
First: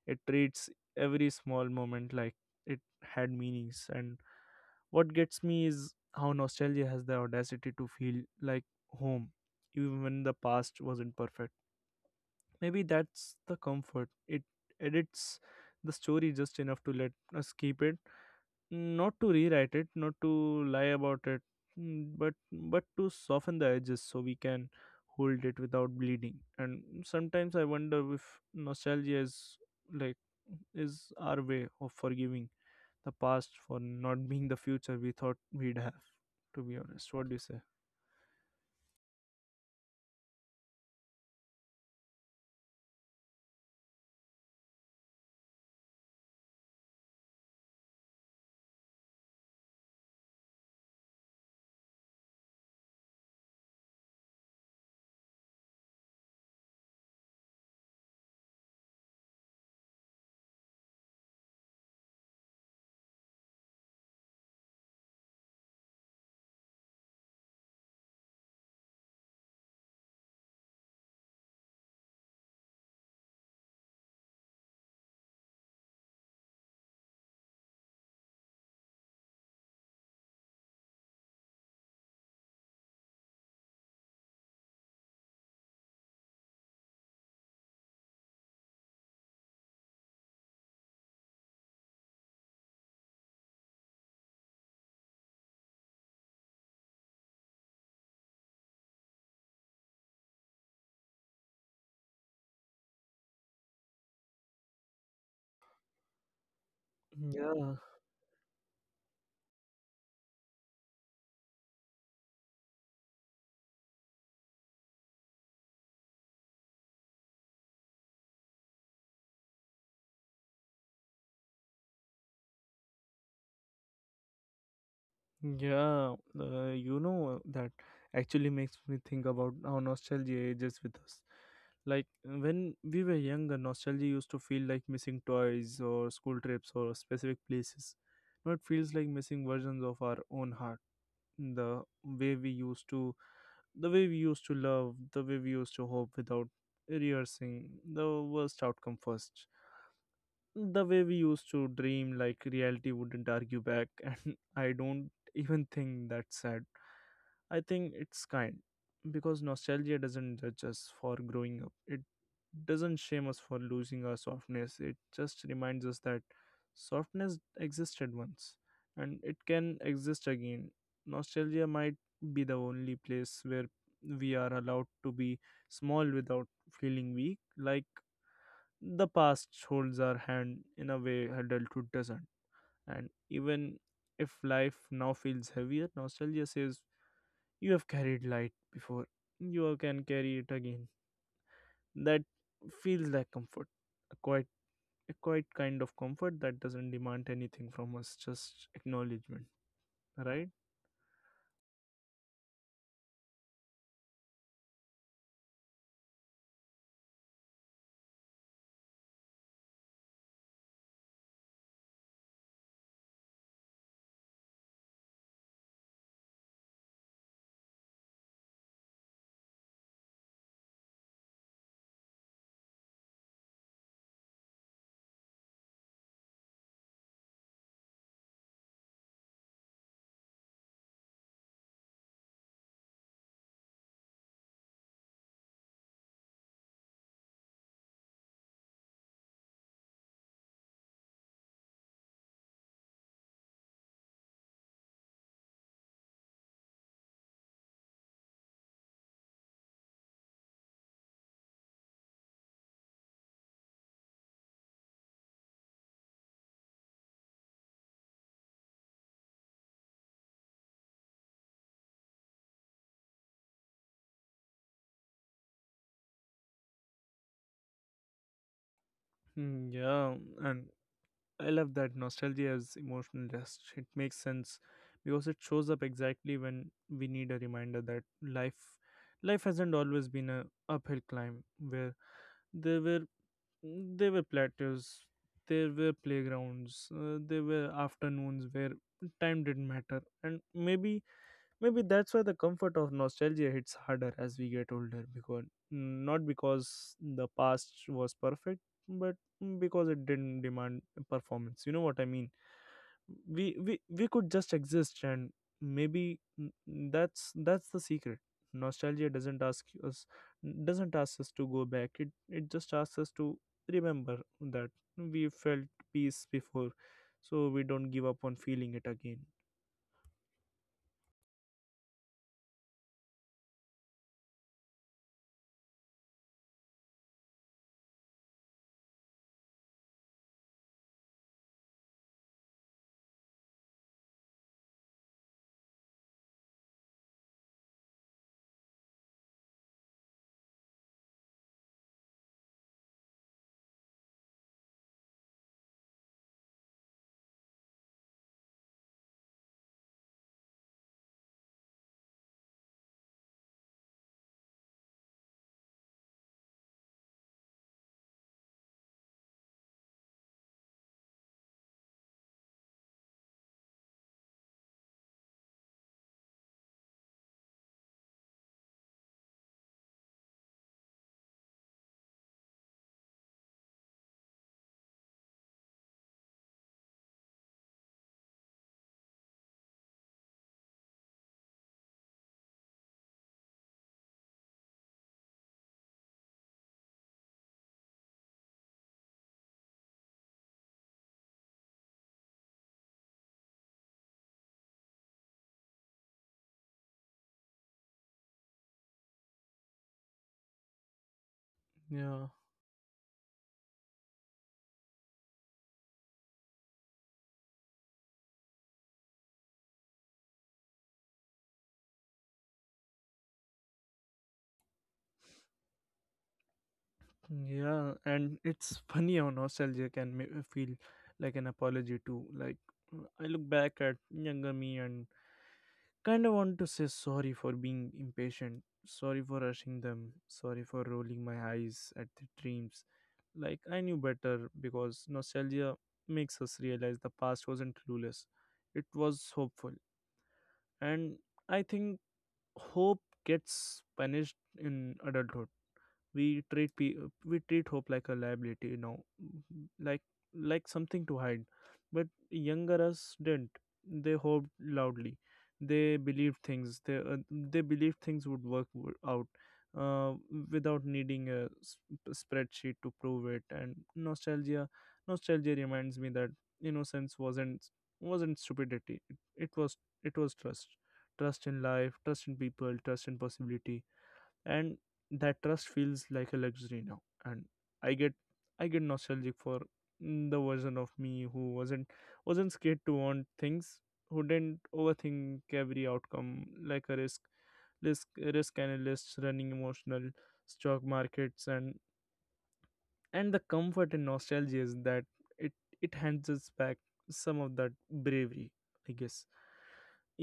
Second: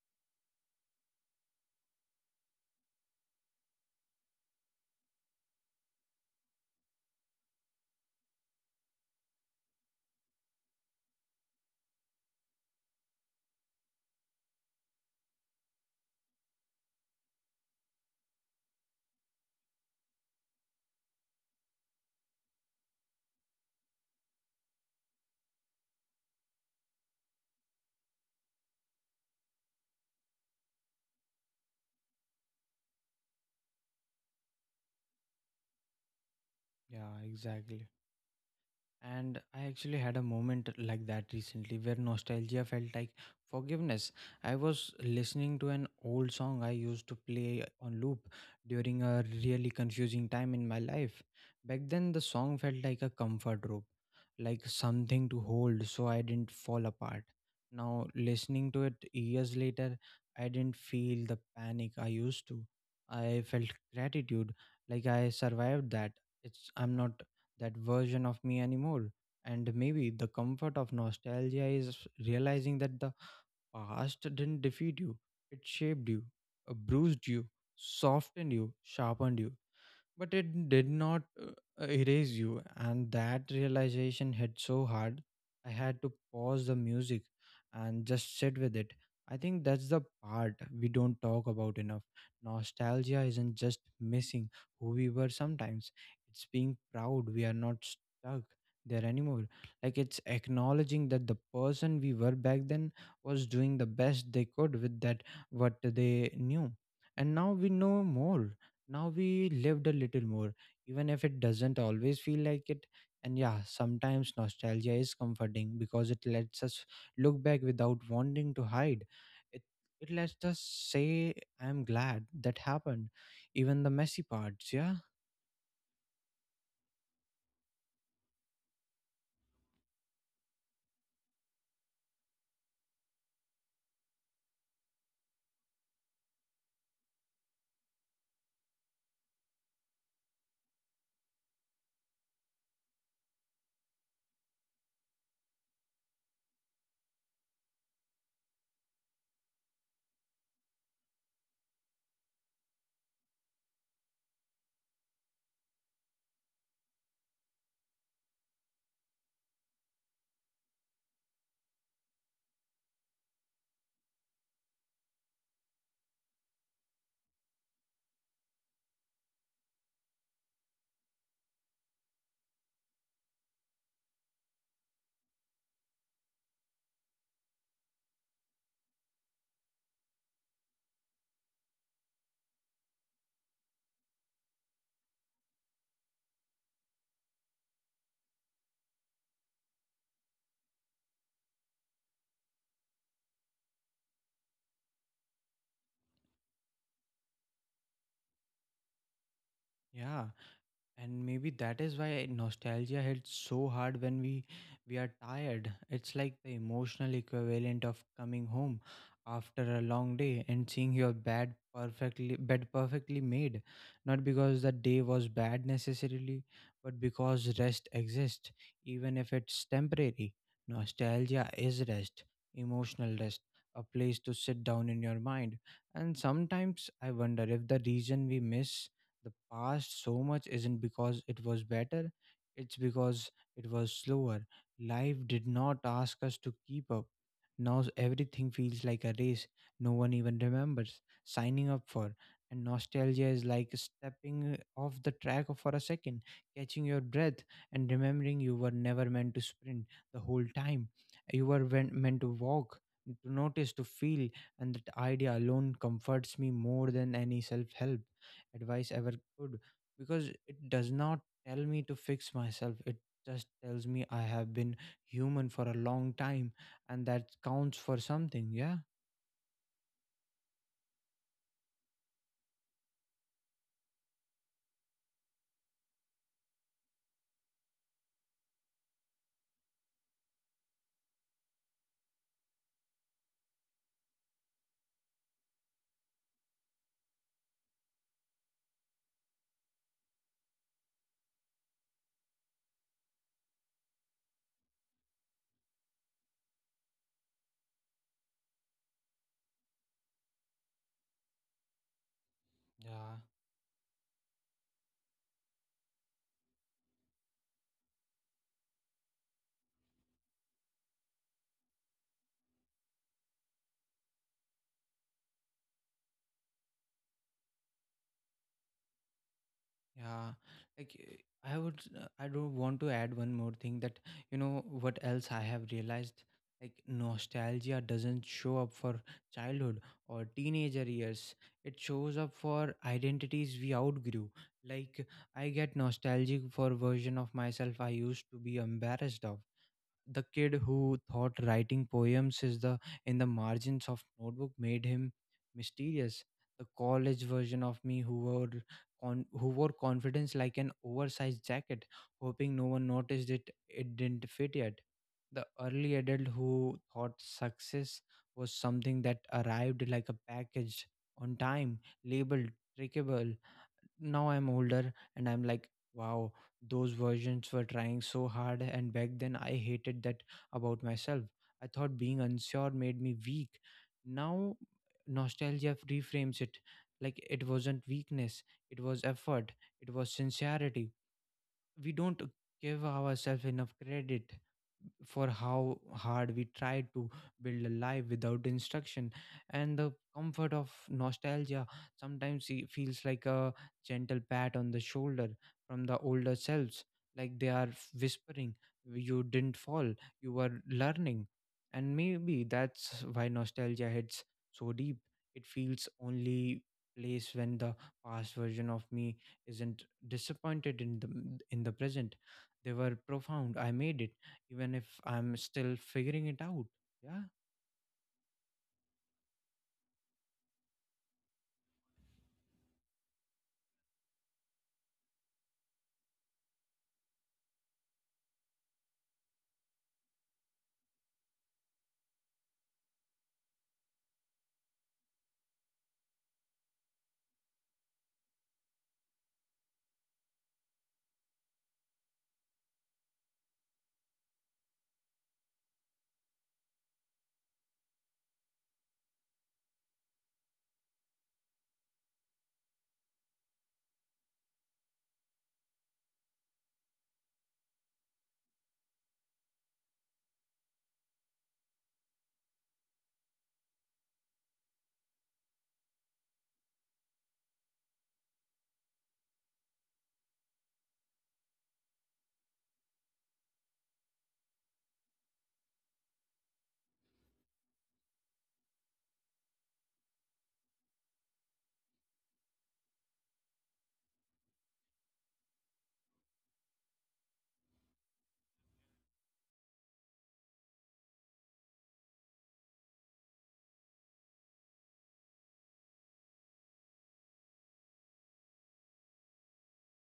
Speaker 2: It treats every small moment like it had meanings. And what gets me is how nostalgia has the audacity to feel like home even when the past wasn't perfect. Maybe that's the comfort. It edits the story just enough to let us keep it, not to rewrite it, not to lie about it, mm, but but to soften the edges so we can hold it without bleeding. And sometimes I wonder if nostalgia is like is our way of forgiving the past for not being the future we thought we'd have. To be honest,
Speaker 1: yeah,
Speaker 2: what do you say?
Speaker 1: exactly. And I actually had a moment like that recently where nostalgia felt like forgiveness. I was listening to an old song I used to play on loop during a really confusing time in my life. Back then, the song felt like a comfort rope, like something to hold so I didn't fall apart. Now, listening to it years later, I didn't feel the panic I used to. I felt gratitude, like I survived that. It's I'm not that version of me anymore. And maybe the comfort of nostalgia is realizing that the past didn't defeat you, it shaped you, uh, bruised you, softened you, sharpened you, but it did not uh, erase you. And that realization hit so hard, I had to pause the music and just sit with it. I think that's the part we don't talk about enough. Nostalgia isn't just missing who we were sometimes, it's being proud we are not stuck there anymore. Like, it's acknowledging that the person we were back then was doing the best they could with that what they knew. And now we
Speaker 2: Yeah.
Speaker 1: know more, now we lived a little more, even if it doesn't always feel like it. And yeah, sometimes nostalgia is comforting because it lets us look back without wanting to hide it. It lets us say, "I'm glad that happened, even the messy parts." Yeah.
Speaker 2: Yeah, uh, you know, that actually makes me think about how nostalgia ages with us. Like when we were younger, nostalgia used to feel like missing toys or school trips or specific places. Now it feels like missing versions of our own heart. The way we used to, the way we used to love, the way we used to hope without rehearsing the worst outcome first, the way we used to dream like reality wouldn't argue back. [laughs] And I don't even think that's sad, I think it's kind, because nostalgia doesn't judge us for growing up, it doesn't shame us for losing our softness, it just reminds us that softness existed once, and it can exist again. Nostalgia might be the only place where we are allowed to be small without feeling weak, like the past holds our hand in a way adulthood doesn't. And even if life now feels heavier, nostalgia says you have carried light before. You can carry it again. That feels like comfort. A quiet a quiet kind of comfort that doesn't demand anything from us, just acknowledgement.
Speaker 1: Yeah.
Speaker 2: Right?
Speaker 1: And maybe that is why nostalgia hits so hard when we we are tired. It's like the emotional equivalent of coming home after a long day and seeing your bed perfectly bed perfectly made. Not because the day was bad necessarily, but because rest exists, even if it's temporary. Nostalgia is rest, emotional rest, a place to sit down in your mind. And sometimes I wonder if the reason we miss the past so much isn't because it was better, it's because it was slower. Life did not ask us to keep up. Now everything feels like a race no one even remembers signing up for. And nostalgia is like stepping uh, off the track for a second, catching your breath, and remembering you were never meant to sprint the whole time. You were wen- meant to walk, to notice, to feel, and that idea alone comforts me more than any self help advice ever could, because it does not tell me to fix myself. It just tells me I have been human for a long time, and that counts for something. Yeah.
Speaker 2: Hmm. Yeah. And I love that nostalgia as emotional rest. It makes sense, because it shows up exactly when we need a reminder that life life hasn't always been a uphill climb, where there were there were plateaus, there were playgrounds, uh, there were afternoons where time didn't matter. And maybe maybe that's why the comfort of nostalgia hits harder as we get older, because not because the past was perfect, but because it didn't demand performance. You know what I mean?
Speaker 1: Yeah.
Speaker 2: We we, we could just exist. And maybe n- that's that's the secret. Nostalgia doesn't ask us doesn't ask us to go back, it it just asks us to remember that we felt peace before, so we don't give up on feeling it again.
Speaker 1: Yeah, like uh, I would, uh, I don't want to add one more thing, that you know what else I have realized, like nostalgia doesn't show up for childhood or teenager years, it shows up for identities we outgrew. Like, I get nostalgic for version of myself I used to be embarrassed of. The kid who thought writing poems is the in the margins of notebook made him mysterious, the college version of me who wore con- who wore confidence like an oversized jacket, hoping no one noticed it it didn't fit yet, the early adult who thought success was something that arrived like a package, on time, labeled, trackable. Now I'm older and I'm like, wow, those versions were trying so hard. And back then I hated that about myself. I thought being unsure made me weak. Now nostalgia reframes it, like it wasn't weakness, it was effort, it was sincerity. We don't give ourselves enough credit for how hard we tried to build a life without instruction, and the comfort of nostalgia, sometimes it feels like a gentle pat on the shoulder from the older selves, like they are whispering, you didn't fall, you were learning. And
Speaker 2: Yeah.
Speaker 1: maybe that's why nostalgia hits so deep. It feels only place when the past version of me isn't disappointed in the in the present. They were profound, I made it, even if I'm still figuring it out. Yeah.
Speaker 2: Yeah, and it's [laughs] funny how nostalgia can ma- feel like an apology too, like I look back at younger me and kind of want to say sorry for being impatient, sorry for rushing them, sorry for rolling my eyes at the dreams. Like I knew better, because nostalgia makes us realize the past wasn't clueless, it was hopeful. And I think hope gets punished in adulthood. We treat pe- we treat hope like a liability, you know. Mhm. like like something to hide. But younger us didn't. They hoped loudly, they believed things, they uh, they believed things would work w- out, uh, without needing a sp- spreadsheet to prove it. And nostalgia nostalgia reminds me that innocence wasn't wasn't stupidity, it, it was it was trust. Trust in life, trust in people, trust in possibility. And that trust feels like a luxury now. And i get i get nostalgic for mm, the version of me who wasn't wasn't scared to want things, who didn't overthink every outcome like a risk risk risk analysts running emotional stock markets. And and the comfort and nostalgia is that it it hands us back some of that bravery, I guess,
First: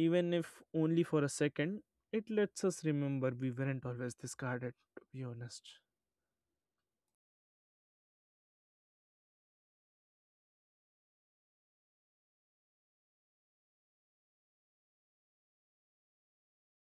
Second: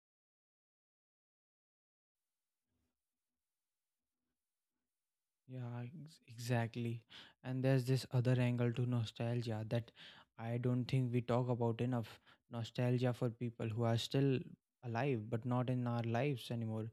Speaker 2: even if only for a second. It lets us remember we weren't always discarded. To be honest.
Speaker 1: Yeah, ex- exactly. And there's this other angle to nostalgia that I don't think we talk about enough. Nostalgia for people who are still alive but not in our lives anymore.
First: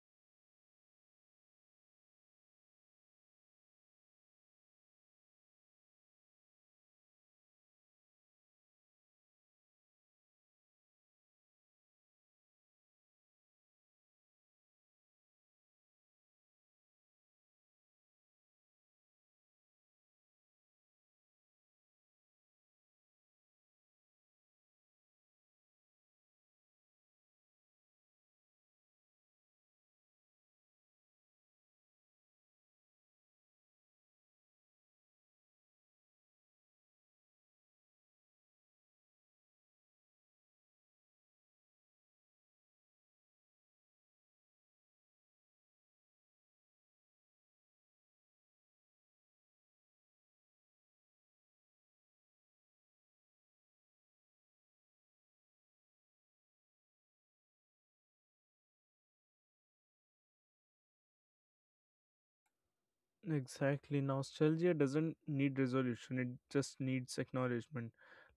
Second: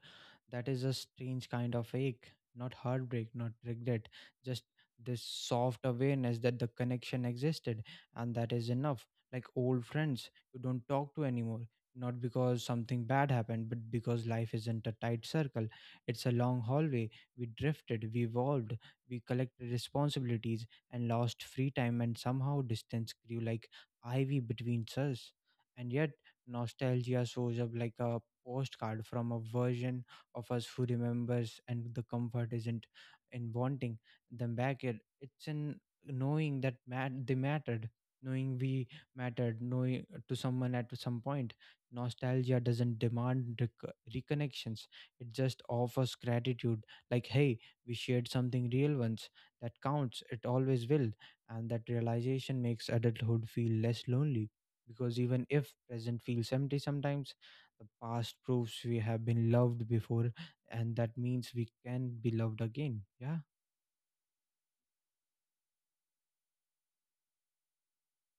Speaker 1: That is a strange kind of ache, not heartbreak, not regret, just this soft awareness that the connection existed, and that is enough. Like old friends you don't talk to anymore, not because something bad happened, but because life isn't a tight circle. It's a long hallway. We drifted, we evolved, we collected responsibilities and lost free time, and somehow distance grew like ivy between us. And yet, nostalgia shows up like a postcard from a version of us who remembers, and the comfort isn't in wanting them back, yet it's in knowing that mat- they mattered, knowing we mattered, knowing to someone at some point. Nostalgia doesn't demand rec- reconnections, it just offers gratitude. Like, hey, we shared something real once, that counts, it always will. And that realization makes adulthood feel less lonely, because even if present feels empty sometimes, the past proves we have been loved before, and that means we can be loved again. Yeah.
Speaker 2: Exactly. Nostalgia doesn't need resolution, it just needs acknowledgement.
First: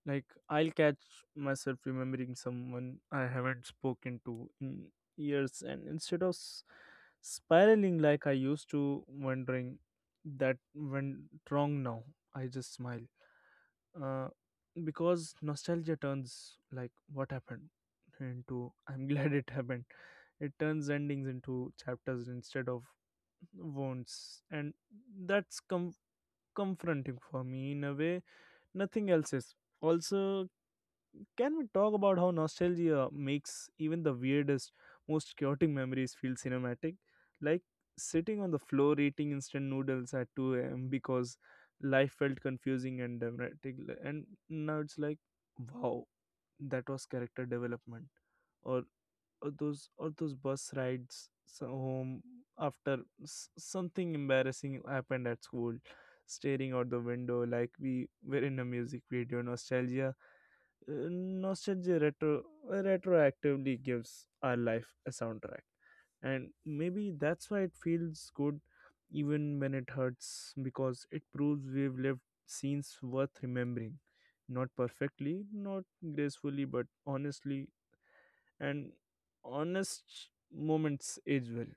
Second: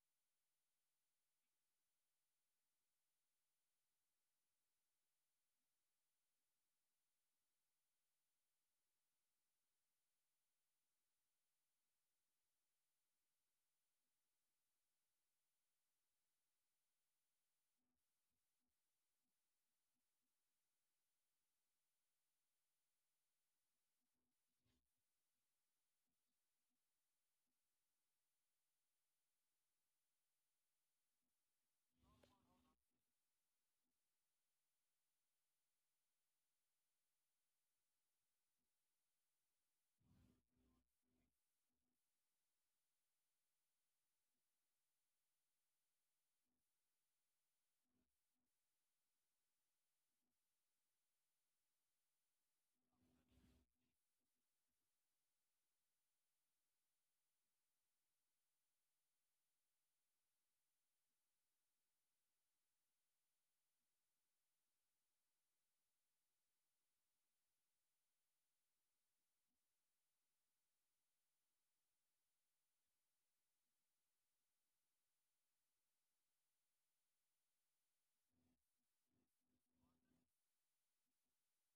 Speaker 2: Like, I'll catch myself remembering someone I haven't spoken to in years, and instead of s- spiraling like I used to, wondering that went wrong now, I just smile, uh, because nostalgia turns like what happened into, [laughs] I'm glad it happened. It turns endings into chapters instead of wounds. And that's com- confronting for me in a way nothing else is. Also, can we talk about how nostalgia makes even the weirdest, most chaotic memories feel cinematic? Like sitting on the floor eating instant noodles at two a m because life felt confusing and dramatic. li- And now it's like, wow, that was character development. Or, or those or those bus rides so home after s- something embarrassing happened at school, staring out the window like we were in a music video. Nostalgia, uh, nostalgia retro uh, retroactively gives our life a soundtrack. And maybe that's why it feels good even when it hurts, because it proves we've lived scenes worth remembering, not perfectly, not gracefully, but honestly. And honest moments age well.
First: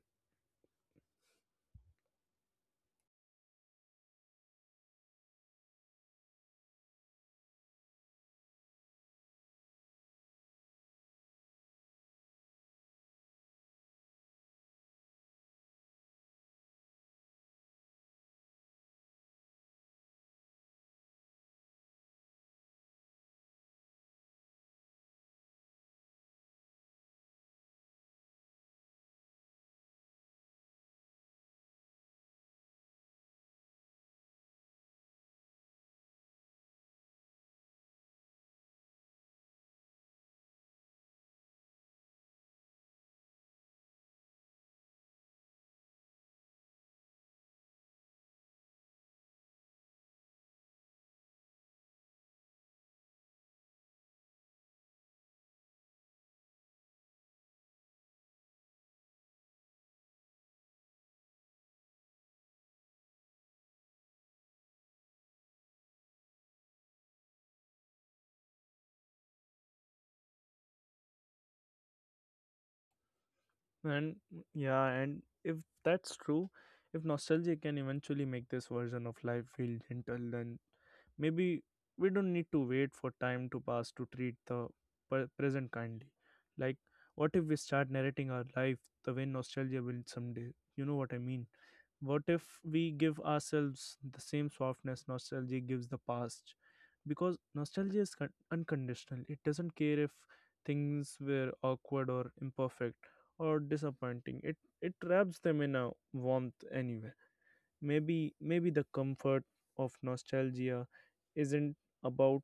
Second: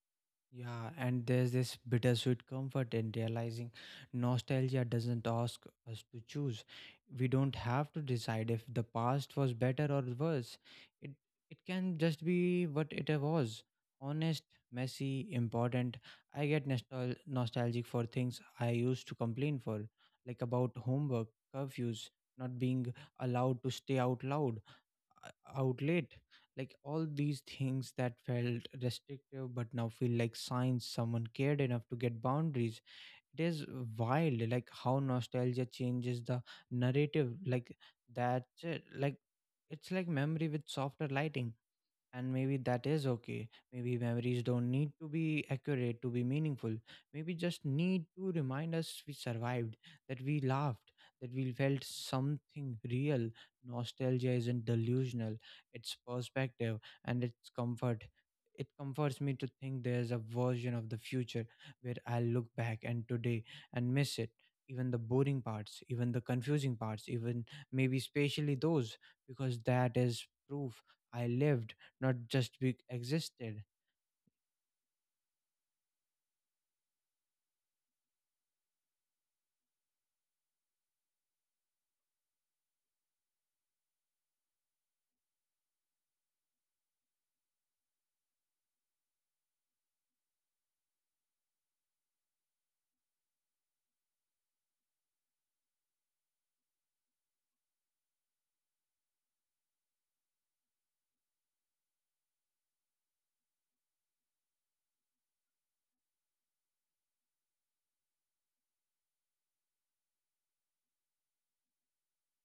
Speaker 1: Yeah, and there's this bittersweet comfort in realizing nostalgia doesn't ask us to choose. We don't have to decide if the past was better or worse. It it can just be what it was. Honest, messy, important. I get nostal- nostalgic for things I used to complain for, like about homework, curfews, not being allowed to stay out loud, uh, out like all these things that felt restrictive but now feel like signs someone cared enough to get boundaries. It is wild, like how nostalgia changes the narrative, like that, like it's like memory with softer lighting. And maybe that is okay. Maybe memories don't need to be accurate to be meaningful. Maybe just need to remind us we survived, that we laughed, that we felt something real. Nostalgia isn't delusional, it's perspective and it's comfort. It comforts me to think there's a version of the future where I'll look back and today and miss it. Even the boring parts, even the confusing parts, even maybe especially those, because that is proof I lived, not just be existed.
Speaker 2: And yeah, and if that's true, if nostalgia can eventually make this version of life feel gentle, then maybe we don't need to wait for time to pass to treat the pre- present kindly. Like, what if we start narrating our life the way nostalgia will someday? You know what I mean? What if we give ourselves the same softness nostalgia gives the past? Because nostalgia is con- unconditional, it doesn't care if things were awkward or imperfect or disappointing, it, it wraps them in a warmth anyway. Maybe maybe the comfort of nostalgia isn't about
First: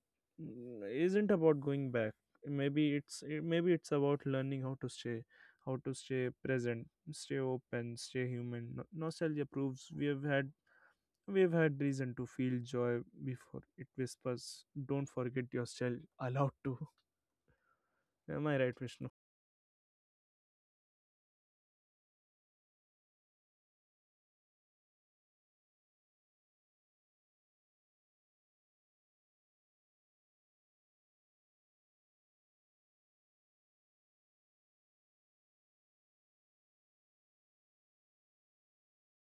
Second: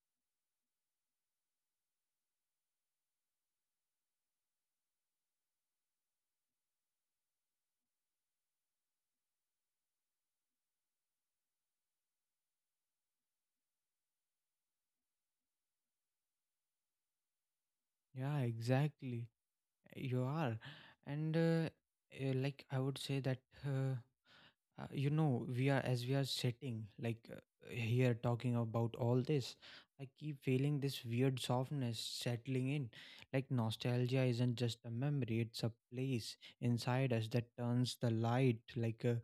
Speaker 2: isn't about going back. Maybe it's maybe it's about learning how to stay, how to stay present, stay open, stay human. No- Nostalgia proves we have had we've had reason to feel joy before it whispers, don't forget you're still allowed to.
Speaker 1: Yeah,
Speaker 2: Am I right, Vishnu?
Speaker 1: exactly. You are. And uh, uh, like I would say that, uh, Uh, you know, we are as we are sitting, like uh, here talking about all this, I keep feeling this weird softness settling in. Like nostalgia isn't just a memory, it's a place inside us that turns the light, like a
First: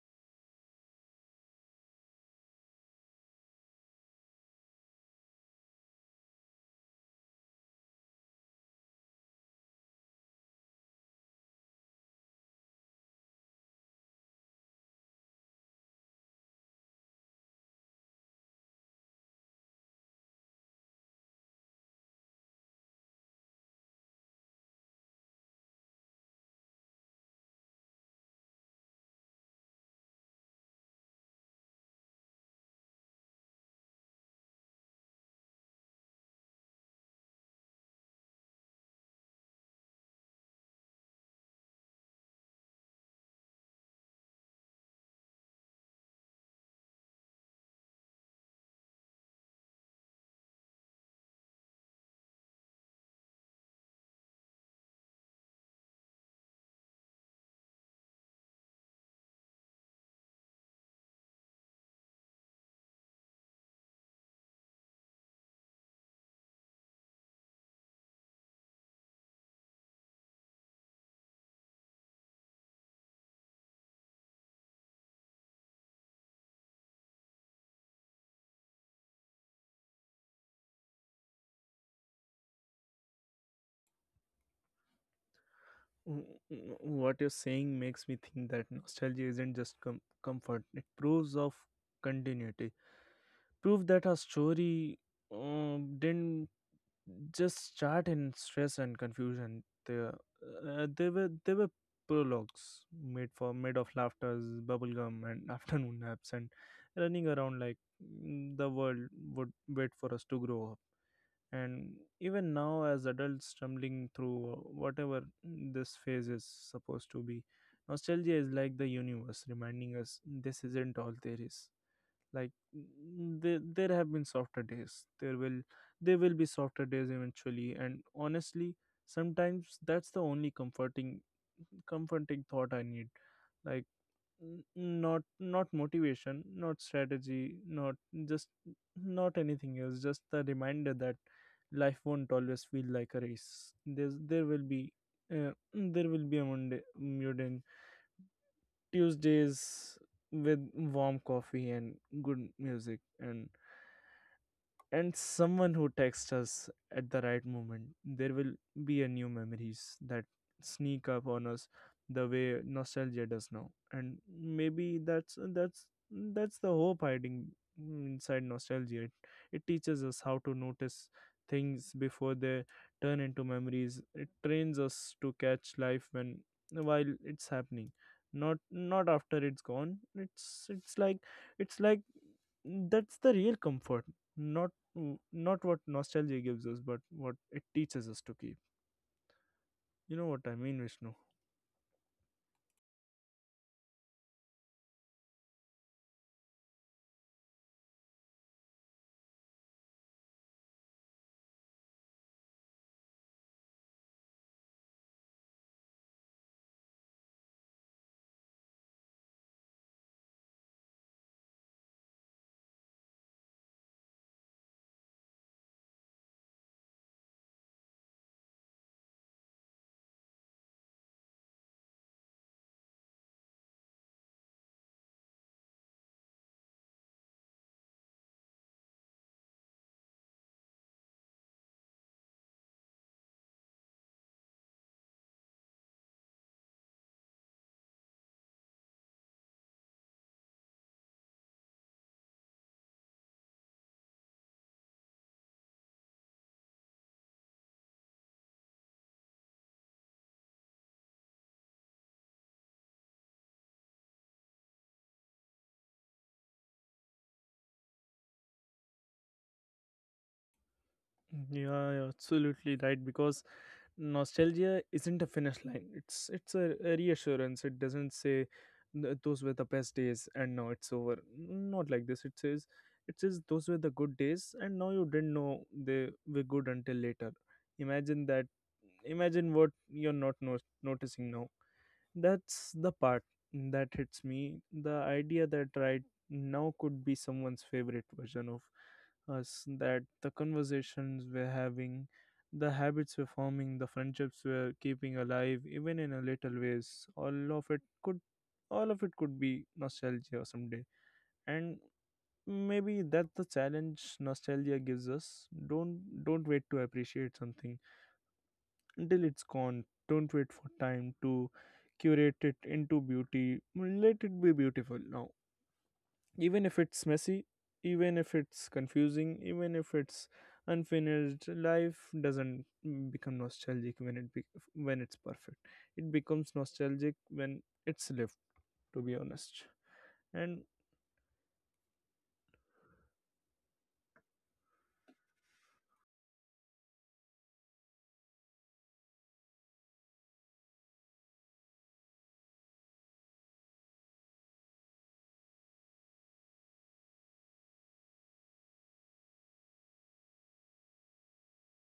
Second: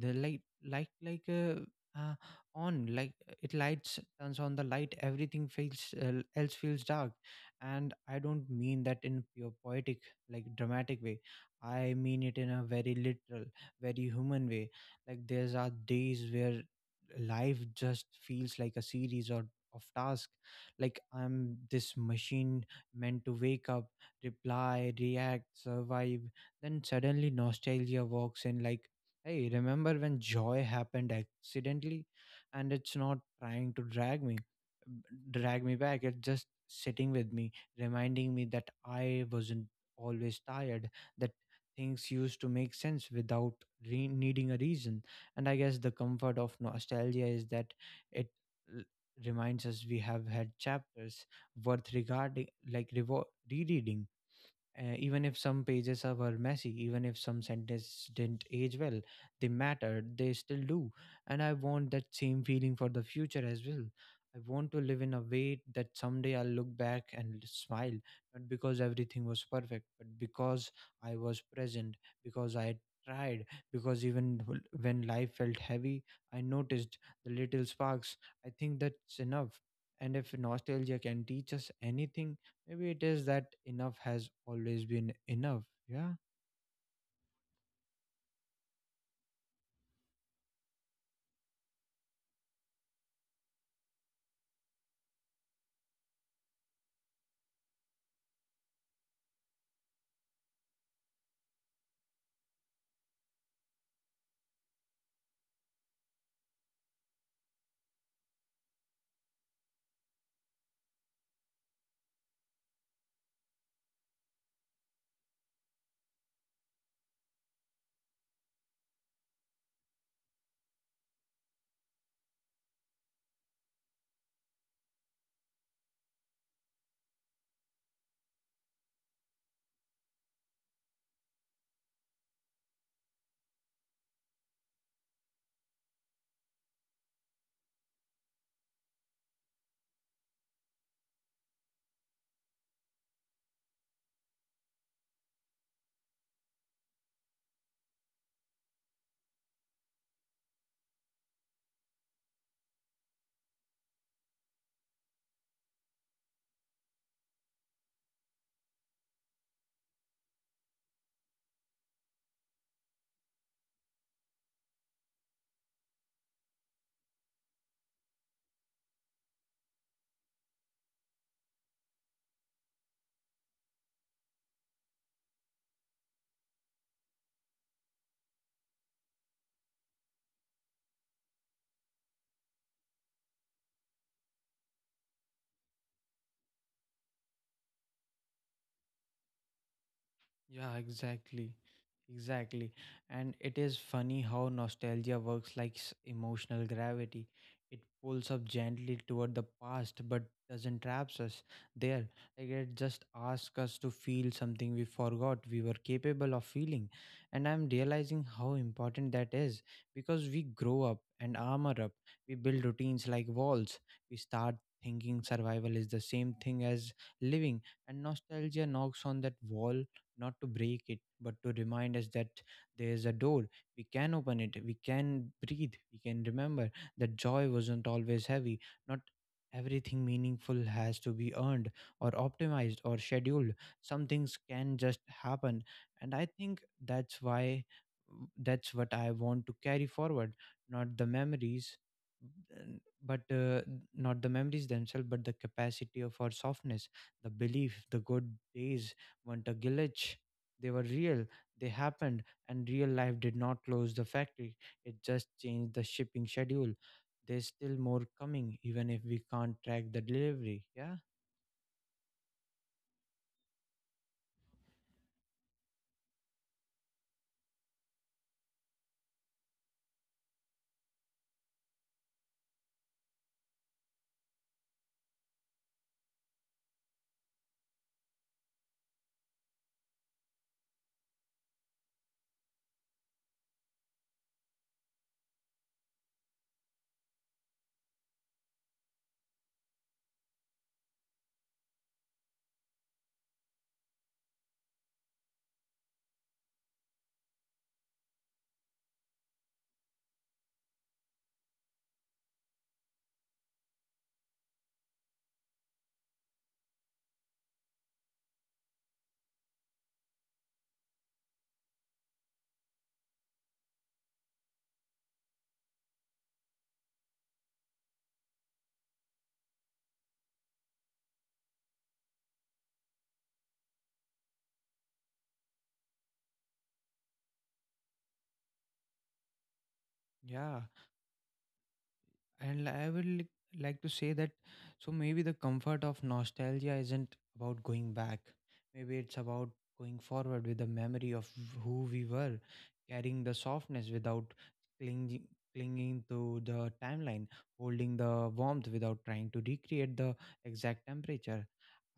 Speaker 1: the light light like, uh, uh, on, like uh, it lights turns on the light, everything feels uh, else feels dark. And I don't mean that in pure poetic, like dramatic way, I mean it in a very literal, very human way. Like there's are days where life just feels like a series or of task, like I'm this machine meant to wake up, reply, react, survive, then suddenly nostalgia walks in like, hey, remember when joy happened accidentally. And it's not trying to drag me drag me back, it's just sitting with me, reminding me that I wasn't always tired, that things used to make sense without re- needing a reason. And I guess the comfort of nostalgia is that it l- reminds us we have had chapters worth regarding, like revo- rereading, uh, even if some pages are- were messy, even if some sentences didn't age well, they mattered, they still do. And I want that same feeling for the future as well. I want to live in a way that someday I'll look back and smile, not because everything was perfect, but because I was present, because I tried, because even wh- when life felt heavy, I noticed the little sparks. I think that's enough. And if nostalgia can teach us anything, maybe it is that enough has always been enough. Yeah.
Speaker 2: W- w- what you're saying makes me think that nostalgia isn't just com- comfort, it proves of continuity, prove that her story um, didn't just start in stress and confusion. They, uh, they were they were prologues made for made of laughters, bubblegum, and [laughs] afternoon naps, and running around like mm, the world would wait for us to grow up. And even now, as adults stumbling through uh, whatever this phase is supposed to be, nostalgia is like the universe reminding us this isn't all there is. Like, n- there, there have been softer days, there will there will be softer days eventually, and honestly, sometimes that's the only comforting comforting thought I need. Like, n- not, not motivation, not strategy, not just, not anything else, just the reminder that life won't always feel like a race. There's there will be uh, there will be a Monday, Tuesdays with warm coffee and good music and and someone who texts us at the right moment. There will be a new memories that sneak up on us the way nostalgia does now, and maybe that's that's that's the hope hiding inside nostalgia. It, it teaches us how to notice things before they turn into memories. It trains us to catch life when while it's happening, not not after it's gone. It's it's like it's like that's the real comfort, not, w- not what nostalgia gives us, but what it teaches us to keep. You know what I
Speaker 1: Yeah,
Speaker 2: mean, Vishnu?
Speaker 1: exactly. Exactly. And it is funny how nostalgia works like s- emotional gravity. It pulls up gently toward the past but doesn't traps us there. Like it just asks us to feel something we forgot we were capable of feeling. And I'm realizing how important that is, because we grow up and armor up. We build routines like walls. We start thinking survival is the same thing as living, and nostalgia knocks on that wall, not to break it, but to remind us that there's a door. We can open it, we can breathe, we can remember that joy wasn't always heavy. Not everything meaningful has to be earned or optimized or scheduled. Some things can just happen. And I think that's why that's what I want to carry forward, not the memories, n- but uh, n- not the memories themselves, but the capacity of our softness, the belief the good days weren't a glitch. They were real, they happened, and real life did not close the factory. It just changed the shipping schedule. There's still more coming, even if we can't track the delivery. Yeah,
Speaker 2: Yeah, you're absolutely right. Because nostalgia isn't a finish line, it's it's a, a reassurance. It doesn't say, "Th- those were the best days and now it's over," not like this. It says, it says those were the good days and now you didn't know they were good until later. Imagine that. Imagine what you're not no- noticing now. That's the part that hits me, the idea that right now could be someone's favorite version of us, that the conversations we're having, the habits were forming, the friendships were keeping alive, even in a little ways, all of it could, all of it could be nostalgia someday, and maybe that's the challenge nostalgia gives us. Don't don't wait to appreciate something until it's gone. Don't wait for time to curate it into beauty. Let it be beautiful now, even if it's messy, even if it's confusing, even if it's unfinished. Life doesn't mm, become nostalgic when it be- when it's perfect, it becomes nostalgic when it's lived, to be honest.
Speaker 1: yeah.
Speaker 2: And
Speaker 1: And I will like to say that so maybe the comfort of nostalgia isn't about going back. Maybe it's about going forward with the memory of who we were, carrying the softness without clinging clinging to the timeline, holding the warmth without trying to recreate the exact temperature.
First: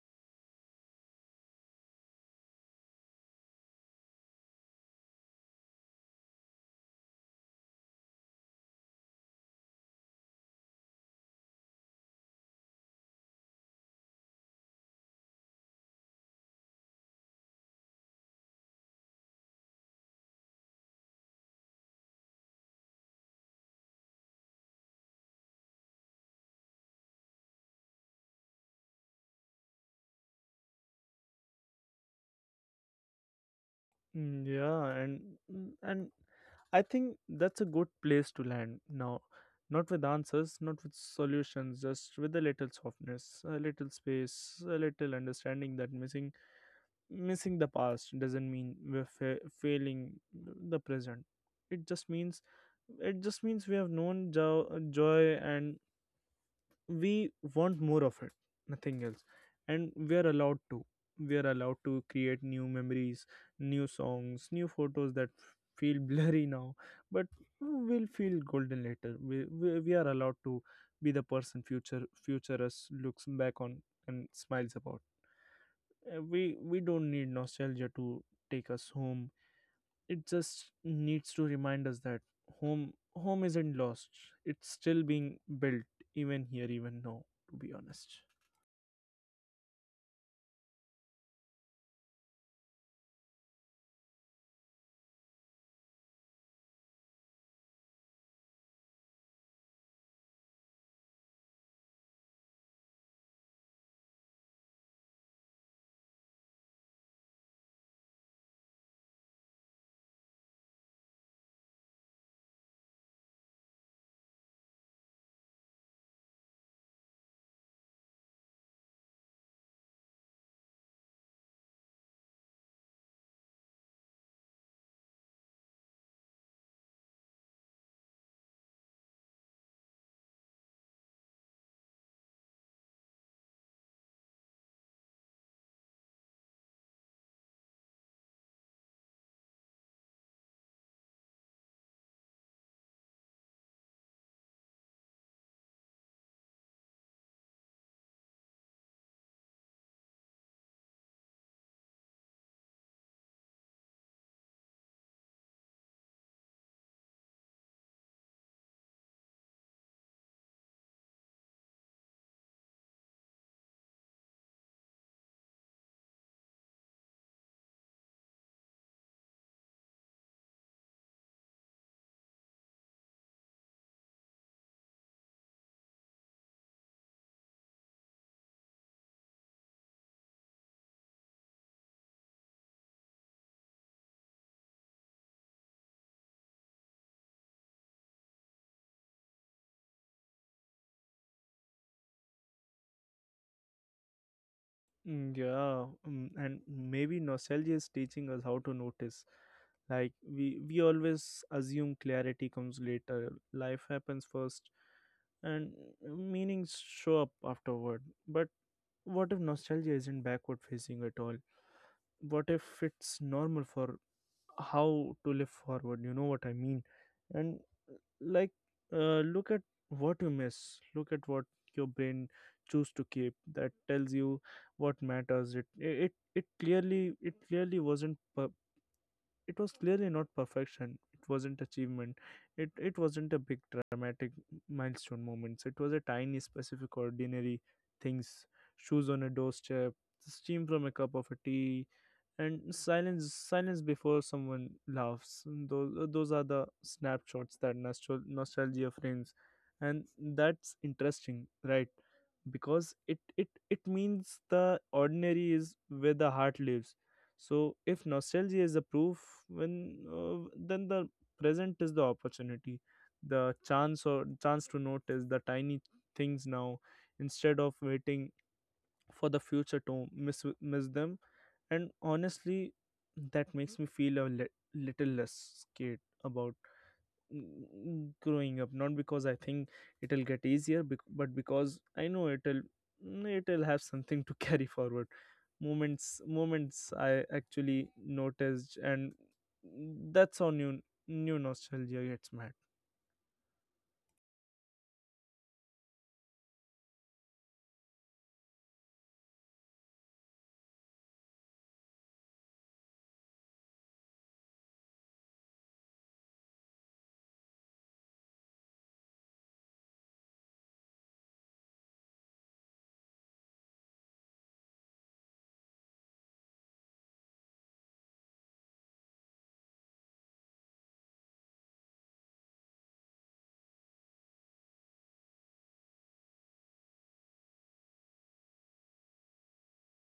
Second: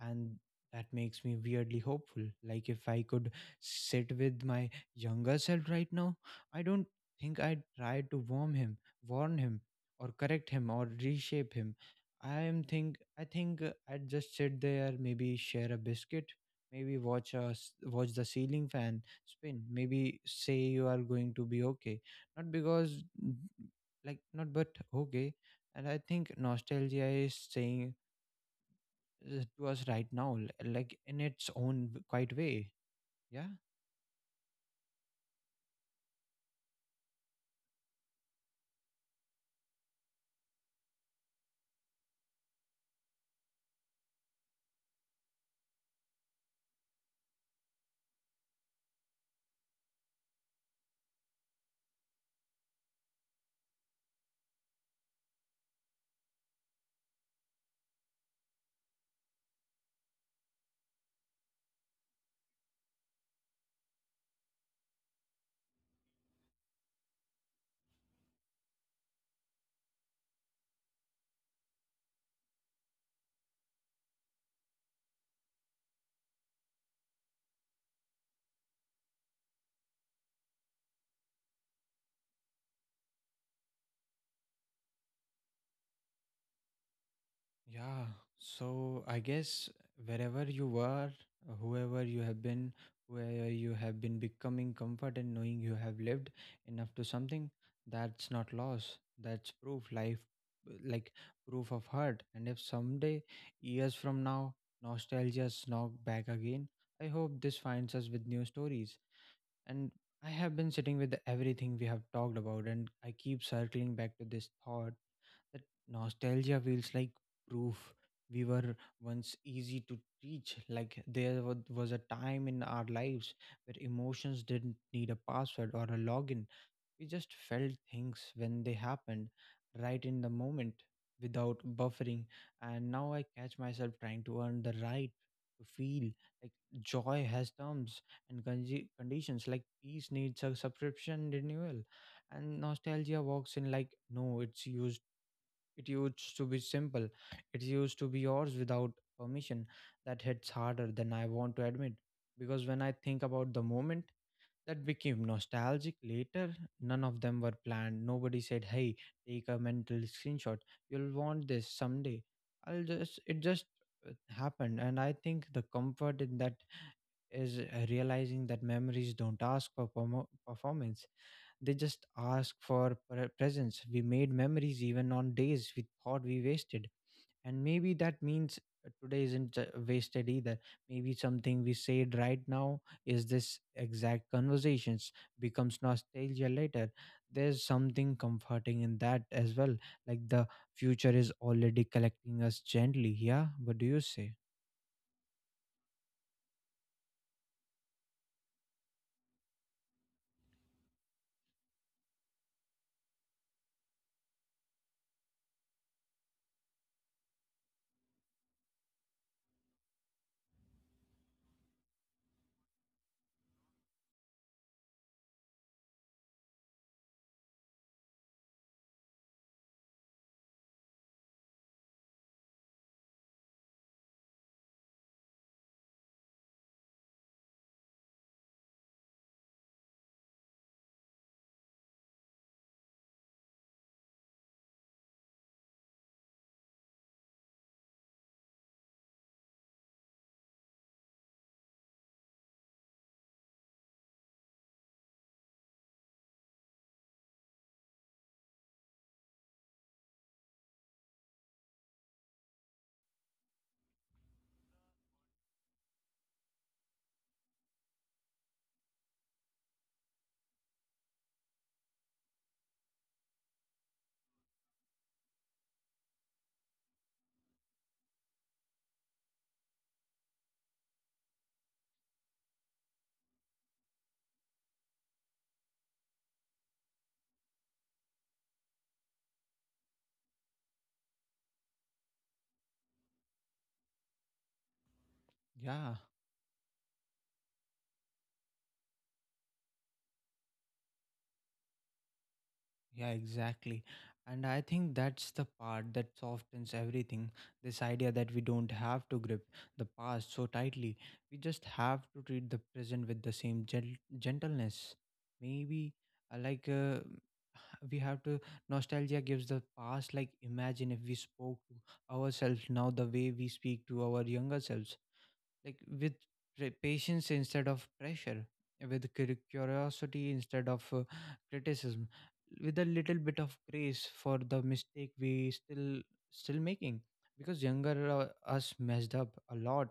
Speaker 1: And that makes me weirdly hopeful. Like if I could sit with my younger self right now, I don't think I'd try to warm him, warn him or correct him or reshape him. I am think I think uh, I'd just sit there, maybe share a biscuit, maybe watch us watch the ceiling fan spin, maybe say you are going to be okay, not because like not but okay. And I think nostalgia is saying uh, to us right now, l- like in its own w- quite way. Yeah.
Speaker 2: mm, yeah and mm, and i think that's a good place to land now, not with answers, not with solutions, just with a little softness, a little space, a little understanding that missing missing the past doesn't mean we're fa- failing the present. It just means, it just means we have known jo- joy and we want more of it, nothing else. And we are allowed to, we are allowed to create new memories, new songs, new photos that f- feel [laughs] blurry now but will feel golden later. We, we, we are allowed to be the person future future us looks back on and smiles about. Uh, we we don't need nostalgia to take us home. It just needs to remind us that home home isn't lost. It's still being built, even here, even now, to be
Speaker 1: Yeah,
Speaker 2: honest.
Speaker 1: so I guess wherever you were, whoever you have been, where you have been becoming comfort and knowing you have lived enough to something, that's not loss. That's proof, life, like proof of heart. And if someday, years from now, nostalgia knock back again, I hope this finds us with new stories. And I have been sitting with everything we have talked about, and I keep circling back to this thought, that nostalgia feels like proof we were once easy to reach. Like there wa- was a time in our lives where emotions didn't need a password or a login, we just felt things when they happened, right in the moment, without buffering. And now I catch myself trying to earn the right to feel, like joy has terms and conge- conditions, like peace needs a subscription renewal. And nostalgia walks in like, no, it's used. It used to be simple. It used to be yours without permission. That hits harder than I want to admit, because when I think about the moment that became nostalgic later, none of them were planned. Nobody said, "Hey, take a mental screenshot. You'll want this someday." I'll just it just uh, happened, and I think the comfort in that is, uh, realizing that memories don't ask for permo- performance. They just ask for pre- presence. We made memories even on days we thought we wasted, and maybe that means uh, today isn't ju- wasted either, maybe something we said right now, is this exact conversations becomes nostalgia later. There's something comforting in that as well, like the future is already collecting us gently. Yeah, what do you say?
Speaker 2: Mm, Yeah, mm, and maybe nostalgia is teaching us how to notice. Like, we we always assume clarity comes later, life happens first and meanings show up afterward. But what if nostalgia isn't backward facing at all? What if it's normal for how to live forward? You know what I mean? And, like, uh, look at what you miss, look at what your brain choose to keep. That tells you what matters. It it it clearly it clearly wasn't per- it was clearly not perfection, it wasn't achievement, it it wasn't a big dramatic milestone moments, it was a tiny specific ordinary things. Shoes on a doorstep, the steam from a cup of a tea, and silence silence before someone laughs. Those uh, those are the snapshots that nostal- nostalgia frames. And that's interesting, right? Because it it it means the ordinary is where the heart lives. So if nostalgia is the proof, when uh, then the present is the opportunity, the chance or chance to notice the tiny things now instead of waiting for the future to miss miss them. And honestly, that makes me feel a li- little less scared about mm, growing up, not because I think it'll get easier, bec- but because I know it'll mm, it'll have something to [laughs] carry forward,
Speaker 1: Yeah.
Speaker 2: moments moments I actually noticed. And that's how new new nostalgia gets mad.
Speaker 1: Yeah, exactly. And I think that's the part that softens everything. This idea that we don't have to grip the past so tightly. We just have to treat the present with the same gen- gentleness. Maybe uh, like uh, we have to nostalgia gives the past, like imagine if we spoke to ourselves now the way we speak to our younger selves, like with re- patience instead of pressure, with cur- curiosity instead of uh, criticism, with a little bit of grace for the mistake we still still making. Because younger uh, us messed up a lot,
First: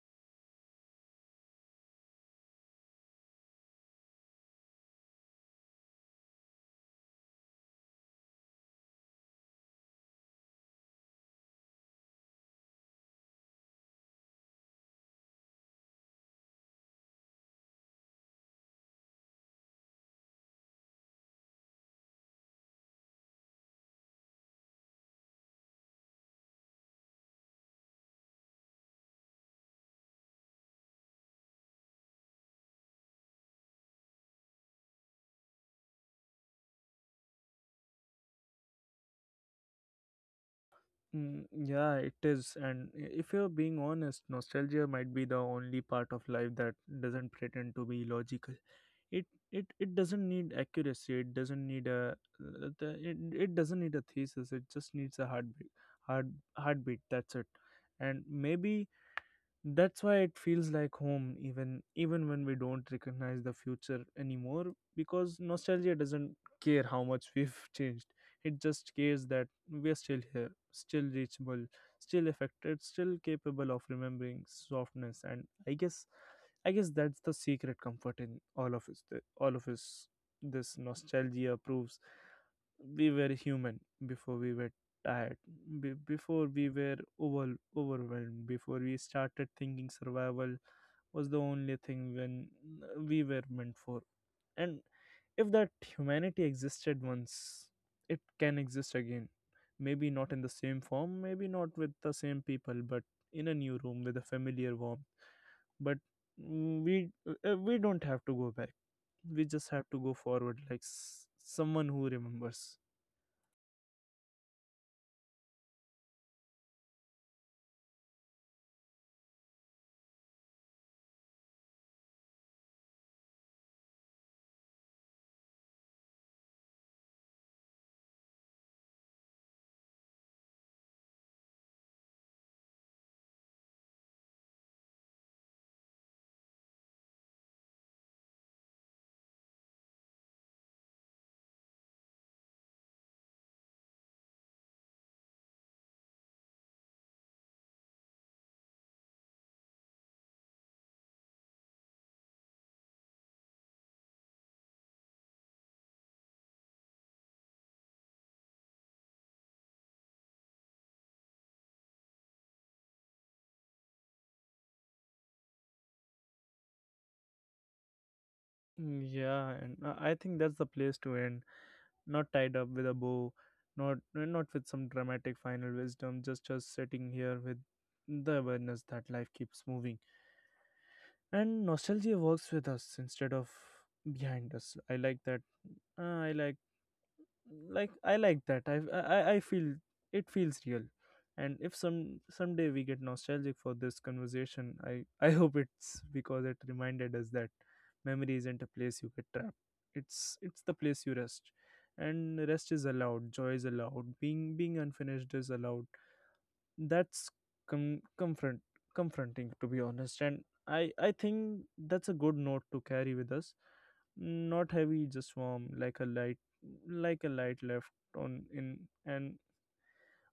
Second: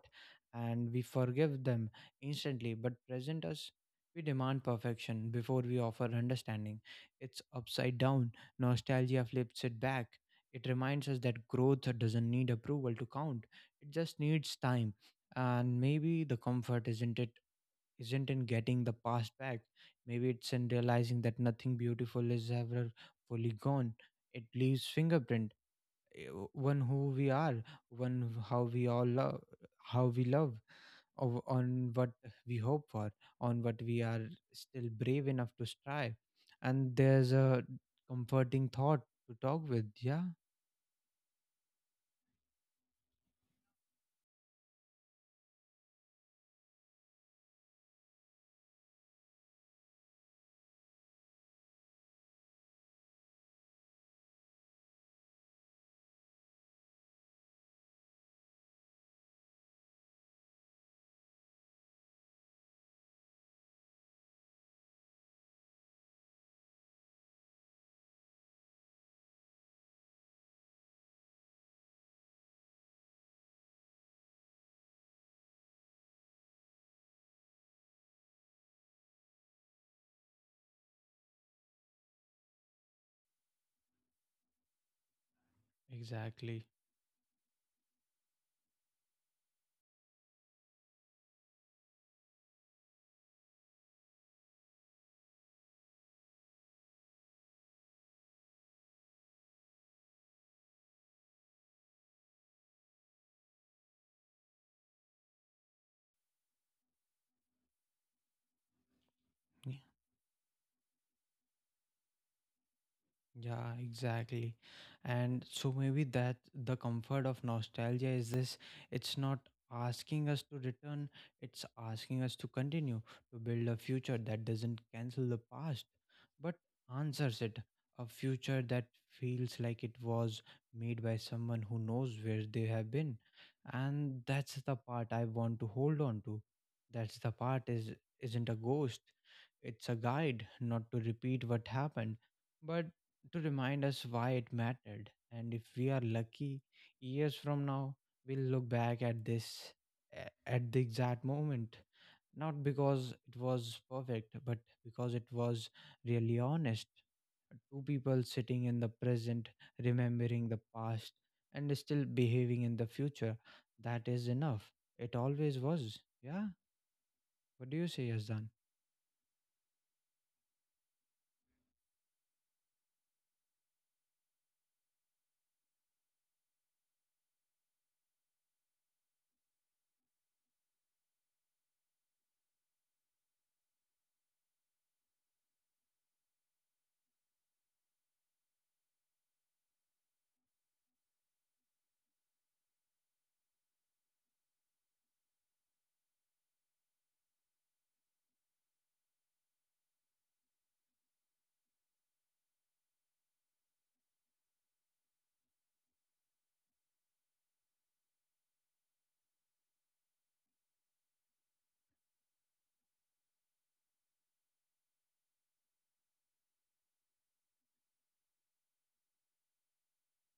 Speaker 1: and we forgive them instantly, but present us, we demand perfection before we offer understanding. It's upside down. Nostalgia flips it back. It reminds us that growth doesn't need approval to count, it just needs time. And maybe the comfort isn't, it isn't in getting the past back, maybe it's in realizing that nothing beautiful is ever fully gone. It leaves fingerprint, eh, one who we are, one how we all love how we love, of- on what we hope for, on what we are still brave enough to strive. And there's a comforting thought to talk with. Yeah.
Speaker 2: Mm, yeah, it is. And if you're being honest, nostalgia might be the only part of life that doesn't pretend to be logical. It it it doesn't need accuracy. It doesn't need a uh, the- it, it doesn't need a thesis. It just needs a heartbeat, heart heartbeat. That's it. And maybe that's why it feels like home, even even when we don't recognize the future anymore, because nostalgia doesn't care how much we've [laughs] changed. It just cares that we are still here, still reachable, still affected, still capable of remembering softness. And I guess I guess that's the secret comfort in all of us. All of us. This nostalgia proves we were human before we were tired, be- before we
Speaker 1: Exactly.
Speaker 2: were over- overwhelmed, before we started thinking survival was the only thing when uh, we were meant for. And if that humanity existed once, it can exist again, maybe not in the same form, maybe not with the same people, but in a new room with a familiar warmth. But, mm, we, uh, we don't have to go back, we just have to go forward like s- someone who remembers.
Speaker 1: Yeah, exactly. And so maybe that the comfort of nostalgia is this, it's not asking us to return, it's asking us to continue, to build a future that doesn't cancel the past, but answers it. A future that feels like it was made by someone who knows where they have been. And that's the part I want to hold on to. That's the part, is isn't a ghost. It's a guide, not to repeat what happened, but to remind us why it mattered. And if we are lucky, years from now, we'll look back at this a- at the exact moment, not because it was perfect, but because it was really honest. Two people sitting in the present, remembering the past, and still behaving in the future. That is enough. It always was. Yeah. What do you say, Yazdan?
Speaker 2: Mm, yeah, and i I think that's the place to end, not tied up with a bow, not not with some dramatic final wisdom, just us sitting here with the awareness that life keeps moving. And nostalgia works with us instead of behind us. I like that. Uh, I like like I like that I I, I feel it feels real. And if some someday we get nostalgic for this conversation, i i hope it's because it reminded us that memory isn't a place you get trapped, it's it's the place you rest. And rest is allowed, joy is allowed, being being unfinished is allowed. That's com- confront confronting, to be honest. And i i think that's a good note to carry with us, not heavy, just warm, like a light, like a light left on in, and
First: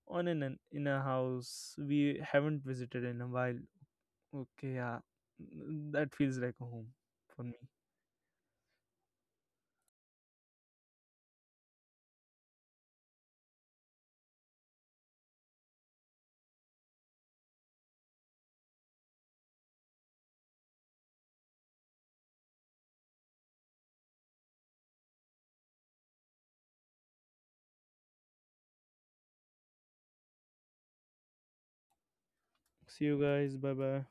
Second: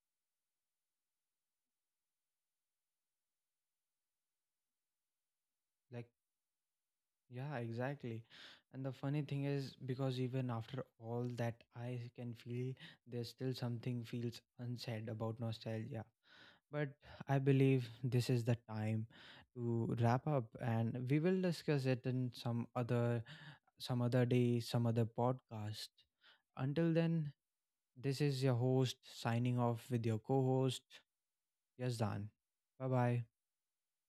Speaker 2: on in an in a house we haven't visited in a while. Okay, yeah,
Speaker 1: Like,
Speaker 2: that feels like a home for me.
Speaker 1: yeah, exactly. And the funny thing is, because even after all that, I can feel there's still something feels unsaid about nostalgia. But I believe this is the time to wrap up, and we will discuss it in some other, some other day, some other podcast. Until then, this is your host signing off with your co-host Yazdan. Bye
Speaker 2: See you
Speaker 1: bye.
Speaker 2: guys. Bye bye.